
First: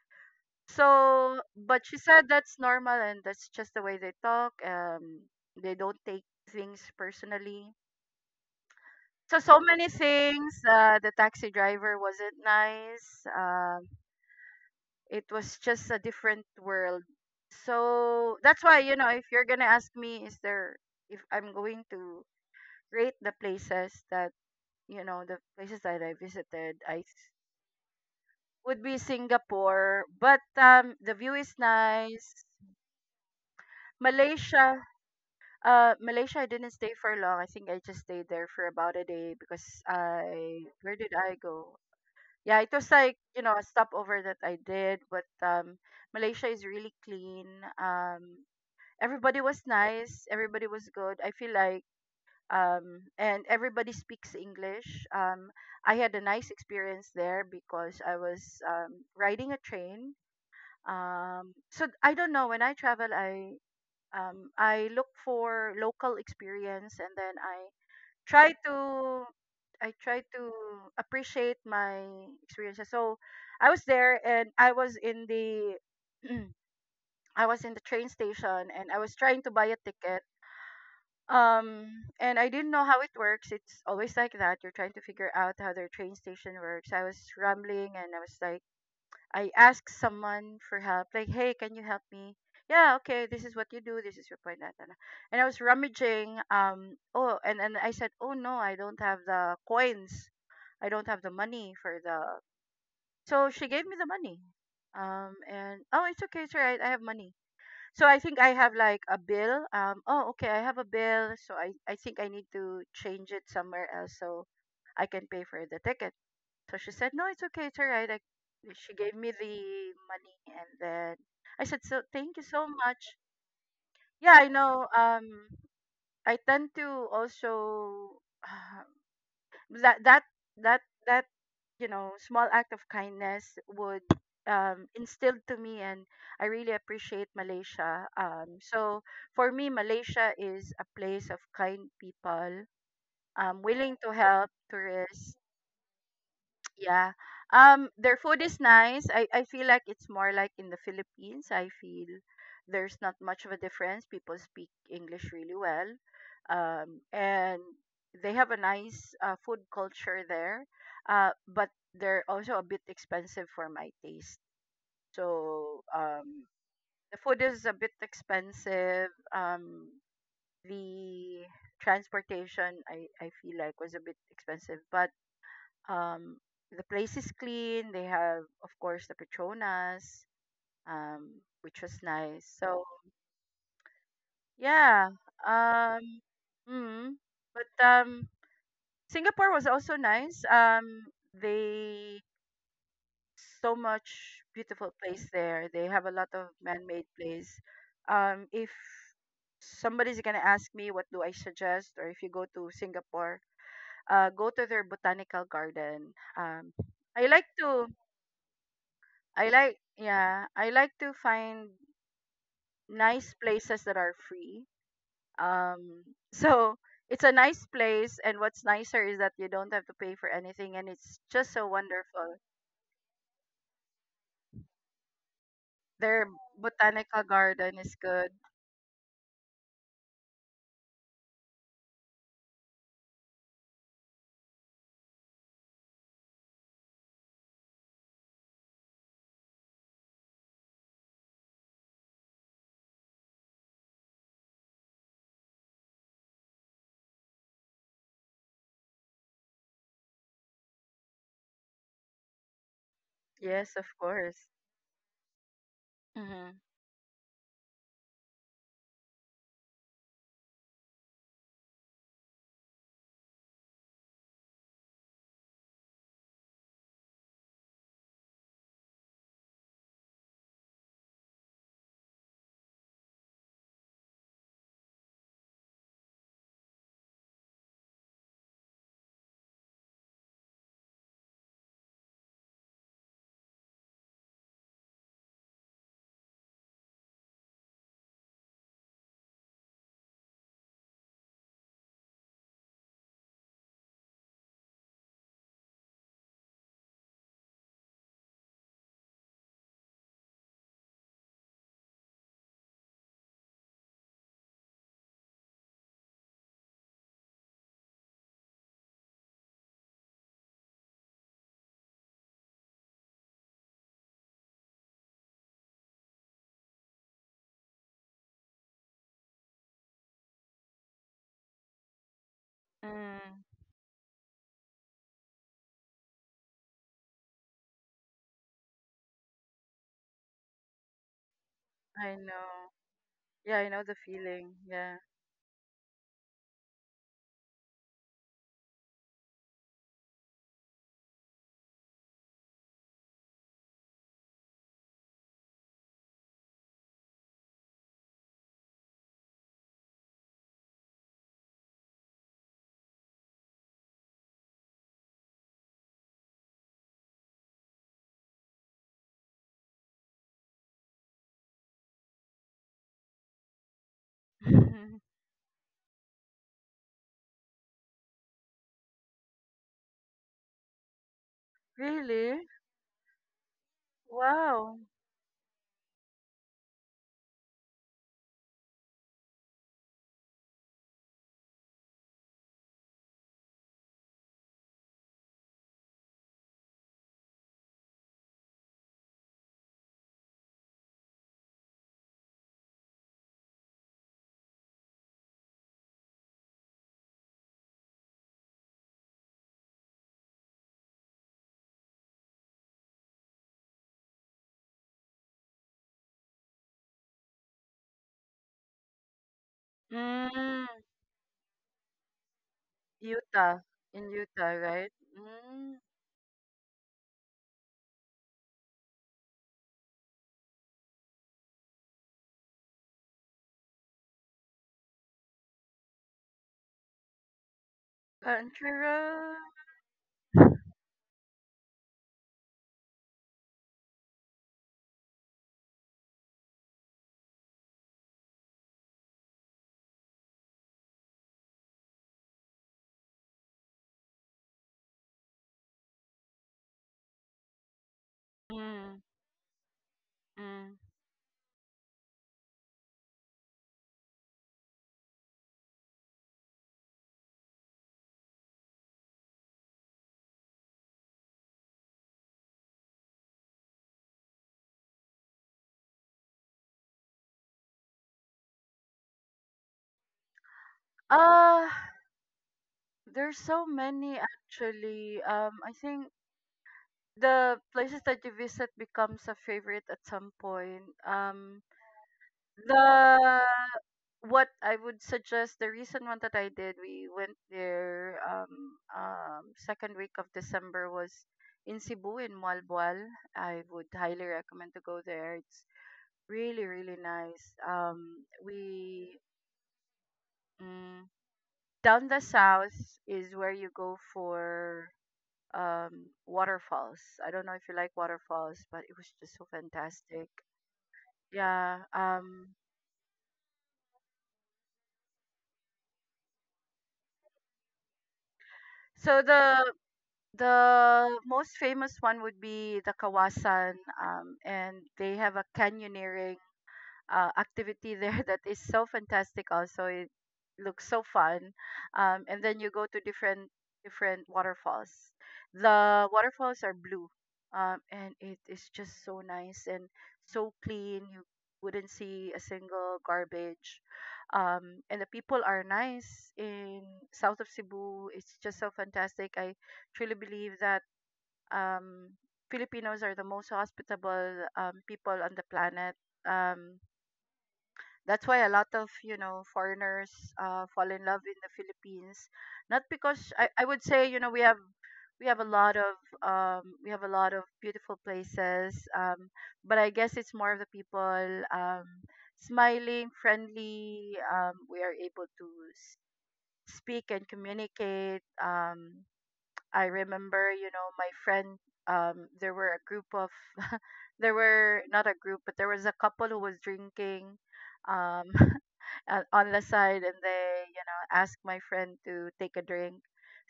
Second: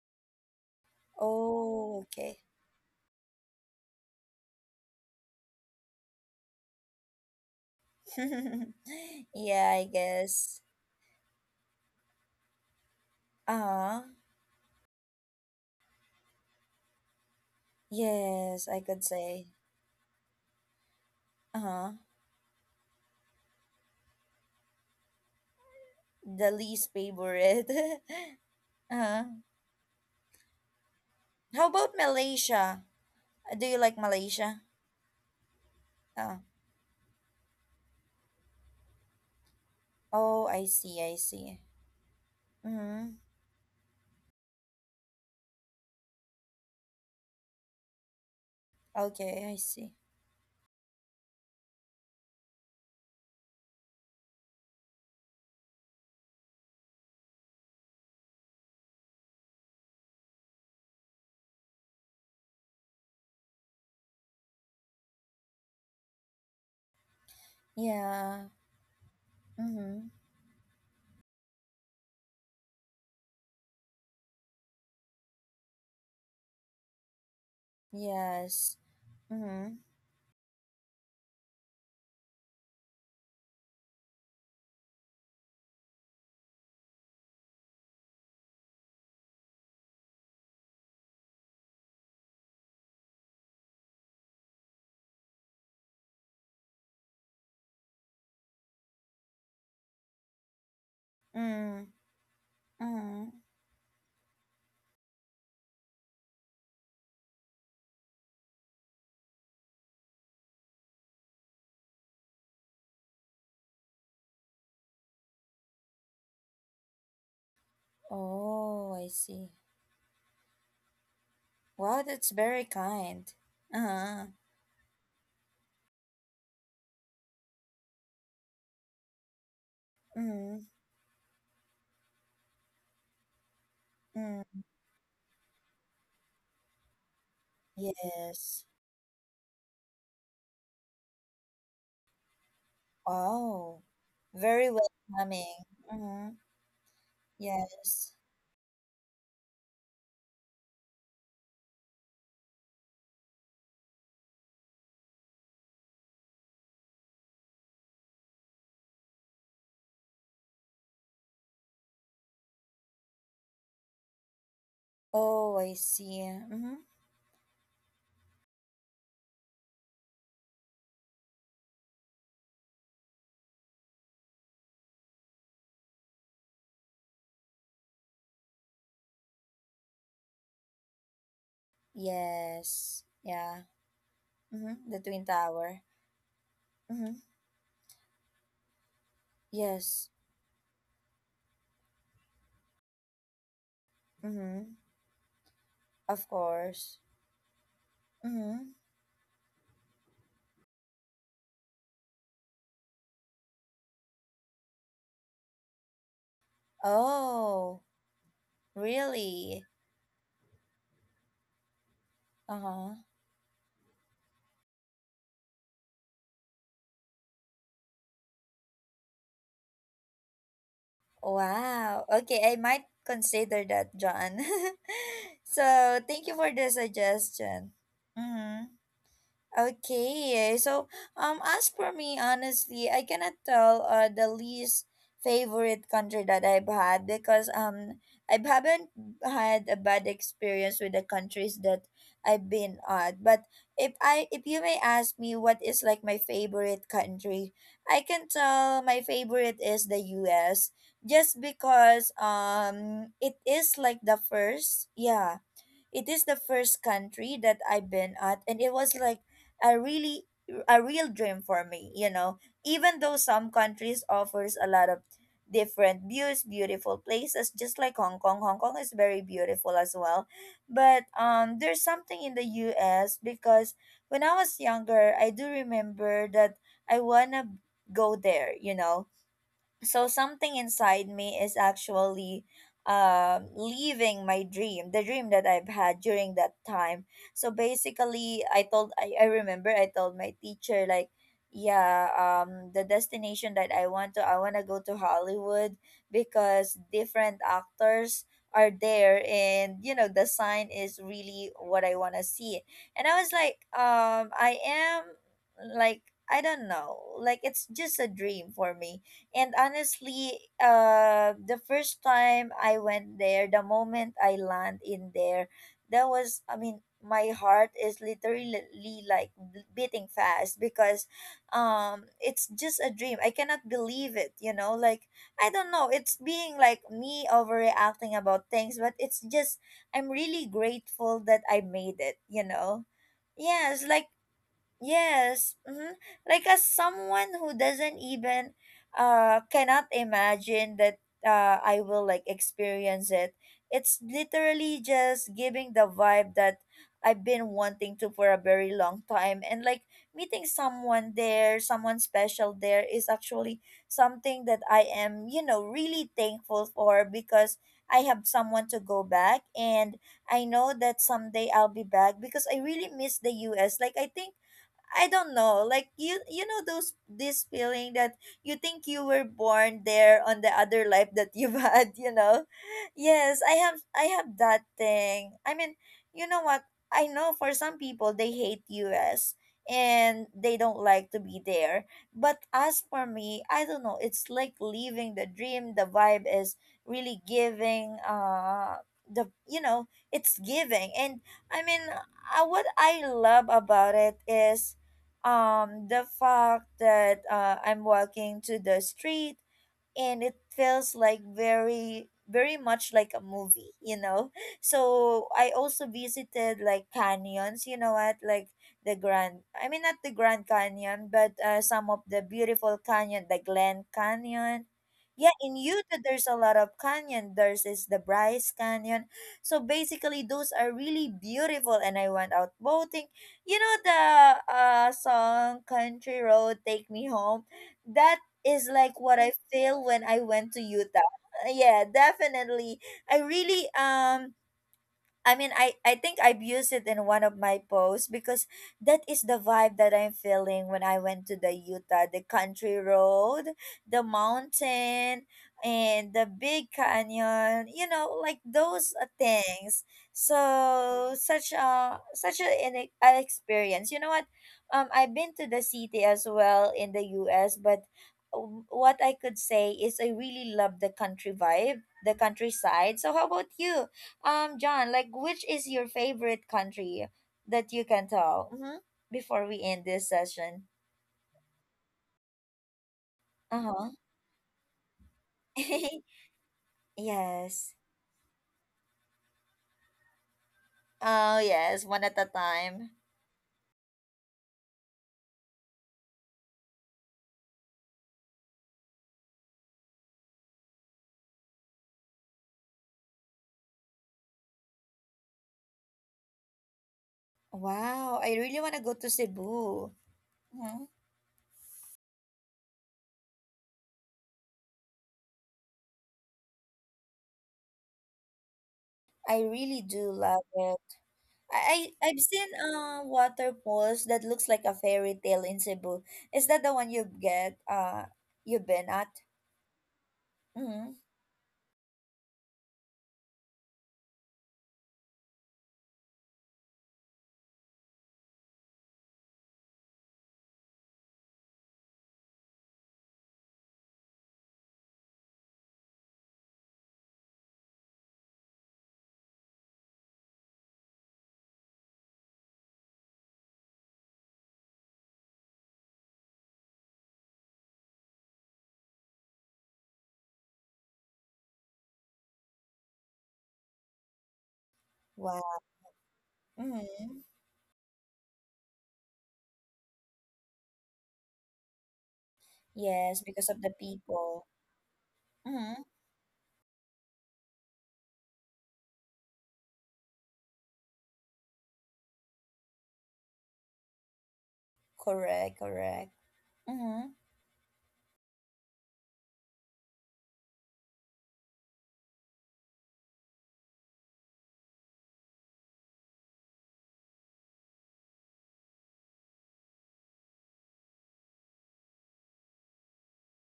[SPEAKER 2] So, but she
[SPEAKER 1] Oh,
[SPEAKER 2] said
[SPEAKER 1] okay.
[SPEAKER 2] that's normal and that's just the way they talk. They don't take things personally so so
[SPEAKER 1] Yeah, I
[SPEAKER 2] many things.
[SPEAKER 1] guess.
[SPEAKER 2] The taxi driver wasn't nice. Um,
[SPEAKER 1] Uh-huh.
[SPEAKER 2] it was just a different world. So that's
[SPEAKER 1] Yes,
[SPEAKER 2] why
[SPEAKER 1] I could
[SPEAKER 2] if you're
[SPEAKER 1] say.
[SPEAKER 2] gonna ask me, is there if I'm going
[SPEAKER 1] Uh-huh.
[SPEAKER 2] to rate the places that the places that I
[SPEAKER 1] The
[SPEAKER 2] visited,
[SPEAKER 1] least favorite.
[SPEAKER 2] would be
[SPEAKER 1] uh-huh.
[SPEAKER 2] Singapore. But the view is
[SPEAKER 1] How about
[SPEAKER 2] nice.
[SPEAKER 1] Malaysia? Do you like Malaysia?
[SPEAKER 2] Malaysia. Uh,
[SPEAKER 1] Uh,
[SPEAKER 2] Malaysia, I didn't stay for long. I think I just stayed there for about a day because
[SPEAKER 1] oh, I
[SPEAKER 2] where
[SPEAKER 1] see,
[SPEAKER 2] did
[SPEAKER 1] I
[SPEAKER 2] I
[SPEAKER 1] see.
[SPEAKER 2] go? Yeah, it was
[SPEAKER 1] Mm-hmm.
[SPEAKER 2] like, a stopover that I did, but Malaysia is really clean. Um Everybody
[SPEAKER 1] Okay, I
[SPEAKER 2] was
[SPEAKER 1] see.
[SPEAKER 2] nice, everybody was good. I feel like and everybody speaks English. I had a nice experience there because I was riding a train. So I don't know, when I travel I look for local experience and then I
[SPEAKER 1] Yeah.
[SPEAKER 2] try to I
[SPEAKER 1] Mm-hmm.
[SPEAKER 2] try to appreciate my experiences. So I was there and I was in the I was in the train station
[SPEAKER 1] Yes.
[SPEAKER 2] and I was trying to buy
[SPEAKER 1] Mm-hmm.
[SPEAKER 2] a ticket. And I didn't know how it works. It's always like that. You're trying to figure out how their train station works. I was rambling and I was like I ask someone for help, like, hey, can you help me? Yeah, okay, this is what you do, this is your point. Da, da, da. And I was rummaging, oh, and I said, oh no, I don't have the coins. I don't have the money
[SPEAKER 1] Mm-hmm.
[SPEAKER 2] for the.
[SPEAKER 1] Mm-hmm.
[SPEAKER 2] So she gave me the money. And, oh, it's okay, it's all right, I have money. So I think I have like a bill. Oh, okay, I have a bill. So I think I need to change it somewhere else so I can pay for the ticket. So she said, "No, it's okay, it's alright." Like
[SPEAKER 1] Oh,
[SPEAKER 2] she
[SPEAKER 1] I
[SPEAKER 2] gave me
[SPEAKER 1] see.
[SPEAKER 2] the money, and then I said,
[SPEAKER 1] Wow,
[SPEAKER 2] "So
[SPEAKER 1] that's
[SPEAKER 2] thank you
[SPEAKER 1] very
[SPEAKER 2] so much."
[SPEAKER 1] kind. Uh-huh.
[SPEAKER 2] Yeah, I know. I tend to also uh, that that
[SPEAKER 1] Mm-hmm.
[SPEAKER 2] that that small act of kindness would
[SPEAKER 1] Mm.
[SPEAKER 2] instilled to me and I really appreciate Malaysia. Um,
[SPEAKER 1] Yes.
[SPEAKER 2] so for me, Malaysia is a place of kind people,
[SPEAKER 1] Wow.
[SPEAKER 2] willing to help
[SPEAKER 1] Very
[SPEAKER 2] tourists.
[SPEAKER 1] welcoming. Mm-hmm.
[SPEAKER 2] Yeah. Um,
[SPEAKER 1] Yes.
[SPEAKER 2] their food is nice. I feel like it's more like in the Philippines. I feel there's not much of a difference. People speak English really well. And they have a nice food culture there. But they're also a bit expensive for my taste.
[SPEAKER 1] Oh, I
[SPEAKER 2] So
[SPEAKER 1] see. Mm-hmm.
[SPEAKER 2] the food is a bit expensive. Um, the transportation, I feel like, was a bit expensive. But um, the place is clean. They have, of course, the Petronas, which was nice. So
[SPEAKER 1] Yes. Yeah. Mm-hmm. The
[SPEAKER 2] yeah,
[SPEAKER 1] Twin Tower.
[SPEAKER 2] um,
[SPEAKER 1] Mm-hmm.
[SPEAKER 2] mm, but Singapore was also
[SPEAKER 1] Yes.
[SPEAKER 2] nice. They so much
[SPEAKER 1] Mm-hmm.
[SPEAKER 2] beautiful place there. They have a
[SPEAKER 1] Of
[SPEAKER 2] lot of
[SPEAKER 1] course.
[SPEAKER 2] man-made place.
[SPEAKER 1] Mm-hmm.
[SPEAKER 2] If somebody's gonna ask me what do I suggest, or if you go to Singapore, go to their botanical garden. I like
[SPEAKER 1] Oh,
[SPEAKER 2] to. I
[SPEAKER 1] really?
[SPEAKER 2] like yeah, I like to find
[SPEAKER 1] Uh-huh.
[SPEAKER 2] nice places that are free. Um so it's a nice place and what's nicer is that you don't have to pay for anything and it's just so
[SPEAKER 1] Wow. Okay,
[SPEAKER 2] wonderful.
[SPEAKER 1] I might consider that, John. So, thank
[SPEAKER 2] Their
[SPEAKER 1] you for the
[SPEAKER 2] botanical
[SPEAKER 1] suggestion.
[SPEAKER 2] garden is good.
[SPEAKER 1] Mm-hmm. Okay, eh, so as for me, honestly, I cannot tell the least favorite country that I've had, because I haven't had a bad experience with the countries that I've been at. But if you may ask me what is, like, my favorite country, I can tell my favorite is the U.S., just because it is,
[SPEAKER 2] Yes, of
[SPEAKER 1] like, the
[SPEAKER 2] course.
[SPEAKER 1] first, yeah, it is the
[SPEAKER 2] Mhm.
[SPEAKER 1] first country that I've been at, and it was like a really a real dream for me, you know. Even though some countries offers a lot of different views, beautiful places, just like Hong Kong. Hong Kong is very beautiful as well. But there's something in the U.S., because when I was younger, I do remember that I wanna go there, you know, so something inside me is actually leaving my dream, the dream that I've had during that time. So basically I remember I told my teacher, like, yeah, the destination that I want to, I want to go to Hollywood, because different actors are there, and you know the sign is really what I want to see. And I was like, I am, like, I don't know, like, it's just a dream for me. And honestly, the first time I went there, the moment I land in there, that was, I mean, my heart is literally like beating fast, because it's just a dream, I
[SPEAKER 2] Mm,
[SPEAKER 1] cannot believe it, you know. Like, I don't know, it's being like me overreacting about things, but it's just I'm really grateful that I made it,
[SPEAKER 2] I
[SPEAKER 1] you
[SPEAKER 2] know.
[SPEAKER 1] know.
[SPEAKER 2] Yeah, I know
[SPEAKER 1] Yes,
[SPEAKER 2] the
[SPEAKER 1] like
[SPEAKER 2] feeling. Yeah.
[SPEAKER 1] Yes, mm-hmm. Like, as someone who doesn't even cannot imagine that I will, like, experience it. It's literally just giving the vibe that I've been wanting to for a very long time. And like meeting someone there, someone special there is actually something that I am, you know, really thankful for, because I have someone to go back, and I know that someday I'll be back, because I really miss the US. Like, I think I don't know. Like, you know those this feeling that you think you were born there on the other life that you've had, you know?
[SPEAKER 2] Really?
[SPEAKER 1] Yes, I have that
[SPEAKER 2] Wow.
[SPEAKER 1] thing. I mean, you know what? I know for some people they hate U.S. and they don't like to be there. But as for me, I don't know. It's like living the dream. The vibe is really giving the you know, it's giving. And I mean, what I love about it is the fact that I'm walking to the street, and it feels like very, very much like a movie, you know. So I also visited like canyons, you know what, like the grand, I mean not the Grand
[SPEAKER 2] Mm,
[SPEAKER 1] Canyon, but some of the beautiful canyon, the
[SPEAKER 2] Utah.
[SPEAKER 1] Glen
[SPEAKER 2] In Utah,
[SPEAKER 1] Canyon.
[SPEAKER 2] right?
[SPEAKER 1] Yeah, in
[SPEAKER 2] Mm,
[SPEAKER 1] Utah there's a lot of canyon, there's is the Bryce Canyon. So basically those are really beautiful, and I went out boating. You know the song "Country Road, Take Me Home"? That is
[SPEAKER 2] country
[SPEAKER 1] like what I
[SPEAKER 2] road.
[SPEAKER 1] feel when I went to Utah. Yeah, definitely. I really I mean, I think I've used it in one of my posts, because that is the vibe that I'm feeling when I went to the Utah, the country road, the mountain, and the big canyon, you know, like those
[SPEAKER 2] Mm.
[SPEAKER 1] things.
[SPEAKER 2] Mm.
[SPEAKER 1] So such a an experience. You know what? I've been to the city as well in the U.S., but what I could say is I really love the country vibe, the countryside. So how about you? John, like, which is your favorite country that you can tell? Mm-hmm. Before we end this session.
[SPEAKER 2] Uh, there's so
[SPEAKER 1] Uh-huh.
[SPEAKER 2] many actually. I think the
[SPEAKER 1] Yes.
[SPEAKER 2] places that you visit becomes a favorite at some point.
[SPEAKER 1] Oh, yes, one at a time.
[SPEAKER 2] The What I would suggest the recent one that I did, we went there second week of December was in Cebu in Malboal. I would highly recommend to go there. It's really really nice.
[SPEAKER 1] Wow, I really want to go to
[SPEAKER 2] We.
[SPEAKER 1] Cebu. Mhm.
[SPEAKER 2] Mm, down the south is where you go for waterfalls. I don't know if you like waterfalls, but it was just so
[SPEAKER 1] I really do
[SPEAKER 2] fantastic.
[SPEAKER 1] love it.
[SPEAKER 2] Yeah.
[SPEAKER 1] I've
[SPEAKER 2] Um
[SPEAKER 1] seen waterfalls that looks like a fairy tale in Cebu. Is that the one you get you've been at?
[SPEAKER 2] so the
[SPEAKER 1] Mm-hmm.
[SPEAKER 2] most famous one would be the Kawasan and they have a canyoneering activity there that is so fantastic also it looks so fun, and then you go to different waterfalls. The waterfalls are blue, and it is just so nice and so clean. You wouldn't see a single garbage, and the people are nice in south of Cebu. It's just so fantastic. I truly believe that um, Filipinos are the most hospitable people on the
[SPEAKER 1] Wow.
[SPEAKER 2] planet, um,
[SPEAKER 1] Mm-hmm.
[SPEAKER 2] that's why a lot of, you know, foreigners fall in love in the Philippines. Not
[SPEAKER 1] Yes,
[SPEAKER 2] because
[SPEAKER 1] because of
[SPEAKER 2] I
[SPEAKER 1] the
[SPEAKER 2] would say, you know, we
[SPEAKER 1] people.
[SPEAKER 2] have a lot
[SPEAKER 1] Mm-hmm.
[SPEAKER 2] of we have a lot of beautiful places. But I guess it's more of the people smiling, friendly. We are able to
[SPEAKER 1] Correct,
[SPEAKER 2] s-
[SPEAKER 1] correct. Mm-hmm.
[SPEAKER 2] speak and communicate. I remember, you know, my friend, there were a group of, there were not a group, but there was a couple who was drinking um, on the side and they, you know, asked my friend to take a drink.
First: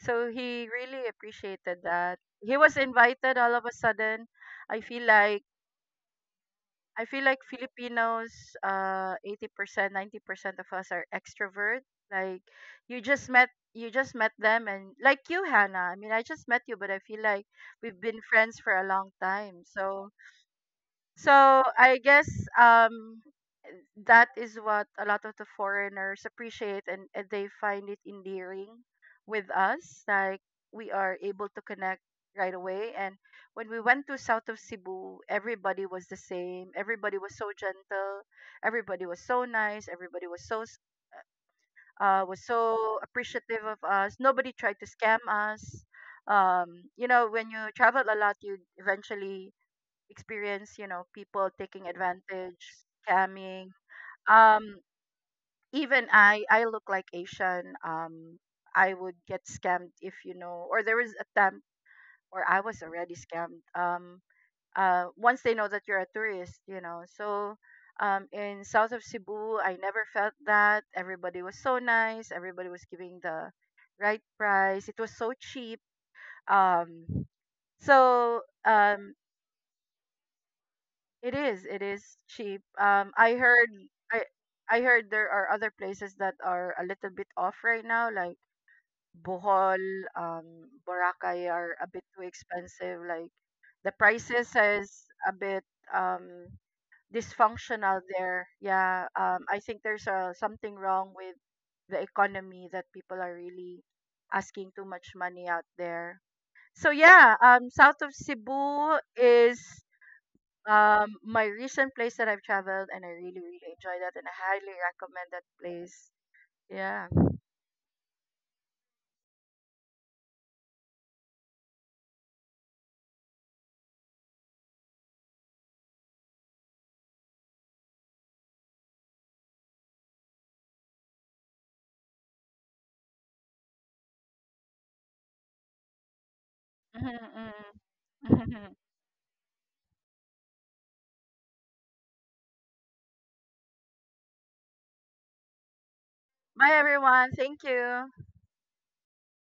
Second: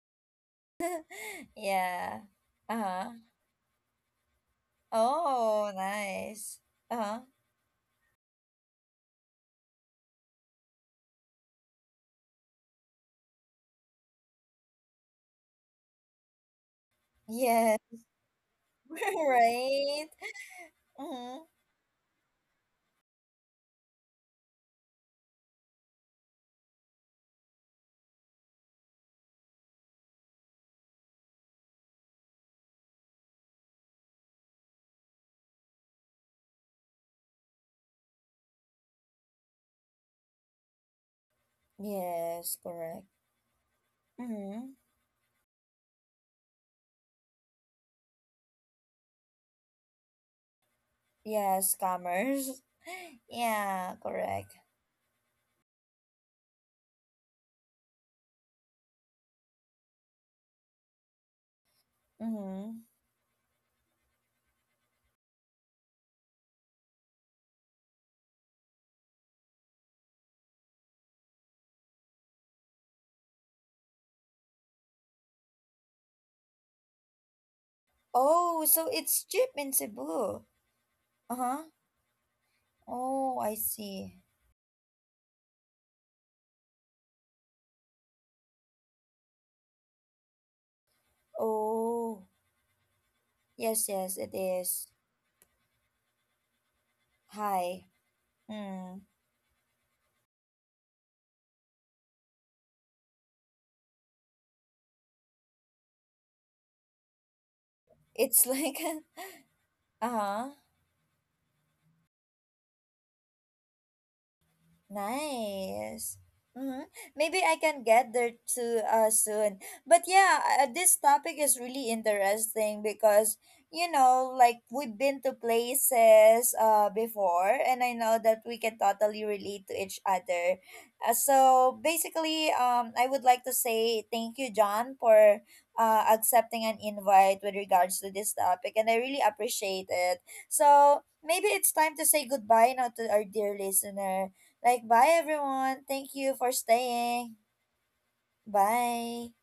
[SPEAKER 2] So he really appreciated that.
[SPEAKER 1] Yeah.
[SPEAKER 2] He was
[SPEAKER 1] Uh-huh.
[SPEAKER 2] invited all of a sudden. I feel like
[SPEAKER 1] Oh, nice.
[SPEAKER 2] I
[SPEAKER 1] Uh-huh.
[SPEAKER 2] feel like Filipinos, 80%, 90% of us are extrovert. Like you just met them and like you, Hannah. I mean, I just met you, but I feel like
[SPEAKER 1] Yeah.
[SPEAKER 2] we've been friends for a long time.
[SPEAKER 1] Right.
[SPEAKER 2] So,
[SPEAKER 1] Mm-hmm.
[SPEAKER 2] so I guess um that is what a lot of the foreigners appreciate and they find it endearing with us. Like we are able to connect right away. And when we went to south of Cebu, everybody was the same. Everybody was so gentle. Everybody was so nice. Everybody was so s- was
[SPEAKER 1] Yes,
[SPEAKER 2] so
[SPEAKER 1] correct.
[SPEAKER 2] appreciative of us. Nobody
[SPEAKER 1] Mm-hmm.
[SPEAKER 2] tried to scam us. You know, when you travel a lot, you eventually experience, you know, people
[SPEAKER 1] Yeah,
[SPEAKER 2] taking
[SPEAKER 1] scammers.
[SPEAKER 2] advantage, scamming.
[SPEAKER 1] Yeah, correct.
[SPEAKER 2] Um, Even I look like Asian. I would get scammed if you know, or there was a time, or I
[SPEAKER 1] Mm-hmm.
[SPEAKER 2] was already scammed. Once they know that you're a tourist, you know. So, in south of Cebu, I never felt that. Everybody was so nice. Everybody was giving the right price. It was so cheap. Um, so
[SPEAKER 1] Oh, so
[SPEAKER 2] um
[SPEAKER 1] it's cheap in Cebu.
[SPEAKER 2] It
[SPEAKER 1] Uh-huh.
[SPEAKER 2] is. It is cheap.
[SPEAKER 1] Oh,
[SPEAKER 2] I
[SPEAKER 1] I
[SPEAKER 2] heard.
[SPEAKER 1] see.
[SPEAKER 2] I I heard there are other places that are a little bit off right now, like Bohol, Boracay are a bit too
[SPEAKER 1] Oh,
[SPEAKER 2] expensive. Like
[SPEAKER 1] yes,
[SPEAKER 2] the
[SPEAKER 1] yes, it
[SPEAKER 2] prices
[SPEAKER 1] is.
[SPEAKER 2] is a bit um
[SPEAKER 1] Hi.
[SPEAKER 2] dysfunctional there.
[SPEAKER 1] Mm.
[SPEAKER 2] Yeah. I think there's a something wrong with the economy that people are really asking too much money out there. So yeah, south of
[SPEAKER 1] It's like,
[SPEAKER 2] Cebu is
[SPEAKER 1] uh-huh.
[SPEAKER 2] my recent place that I've traveled and I really, really enjoy that and I highly recommend that place.
[SPEAKER 1] Nice. Mm-hmm.
[SPEAKER 2] Yeah.
[SPEAKER 1] Maybe I can get there too, soon. But yeah, this topic is really interesting because, you know, like we've been to places before, and I know that we can totally relate to each other. So basically, I would like to say thank you, John, for accepting an invite
[SPEAKER 2] Mhm,
[SPEAKER 1] with regards to this
[SPEAKER 2] mhm.
[SPEAKER 1] topic, and I really appreciate it. So maybe it's time to say goodbye now to our dear listener. Like, bye everyone. Thank you for
[SPEAKER 2] Bye everyone.
[SPEAKER 1] staying.
[SPEAKER 2] Thank you.
[SPEAKER 1] Bye.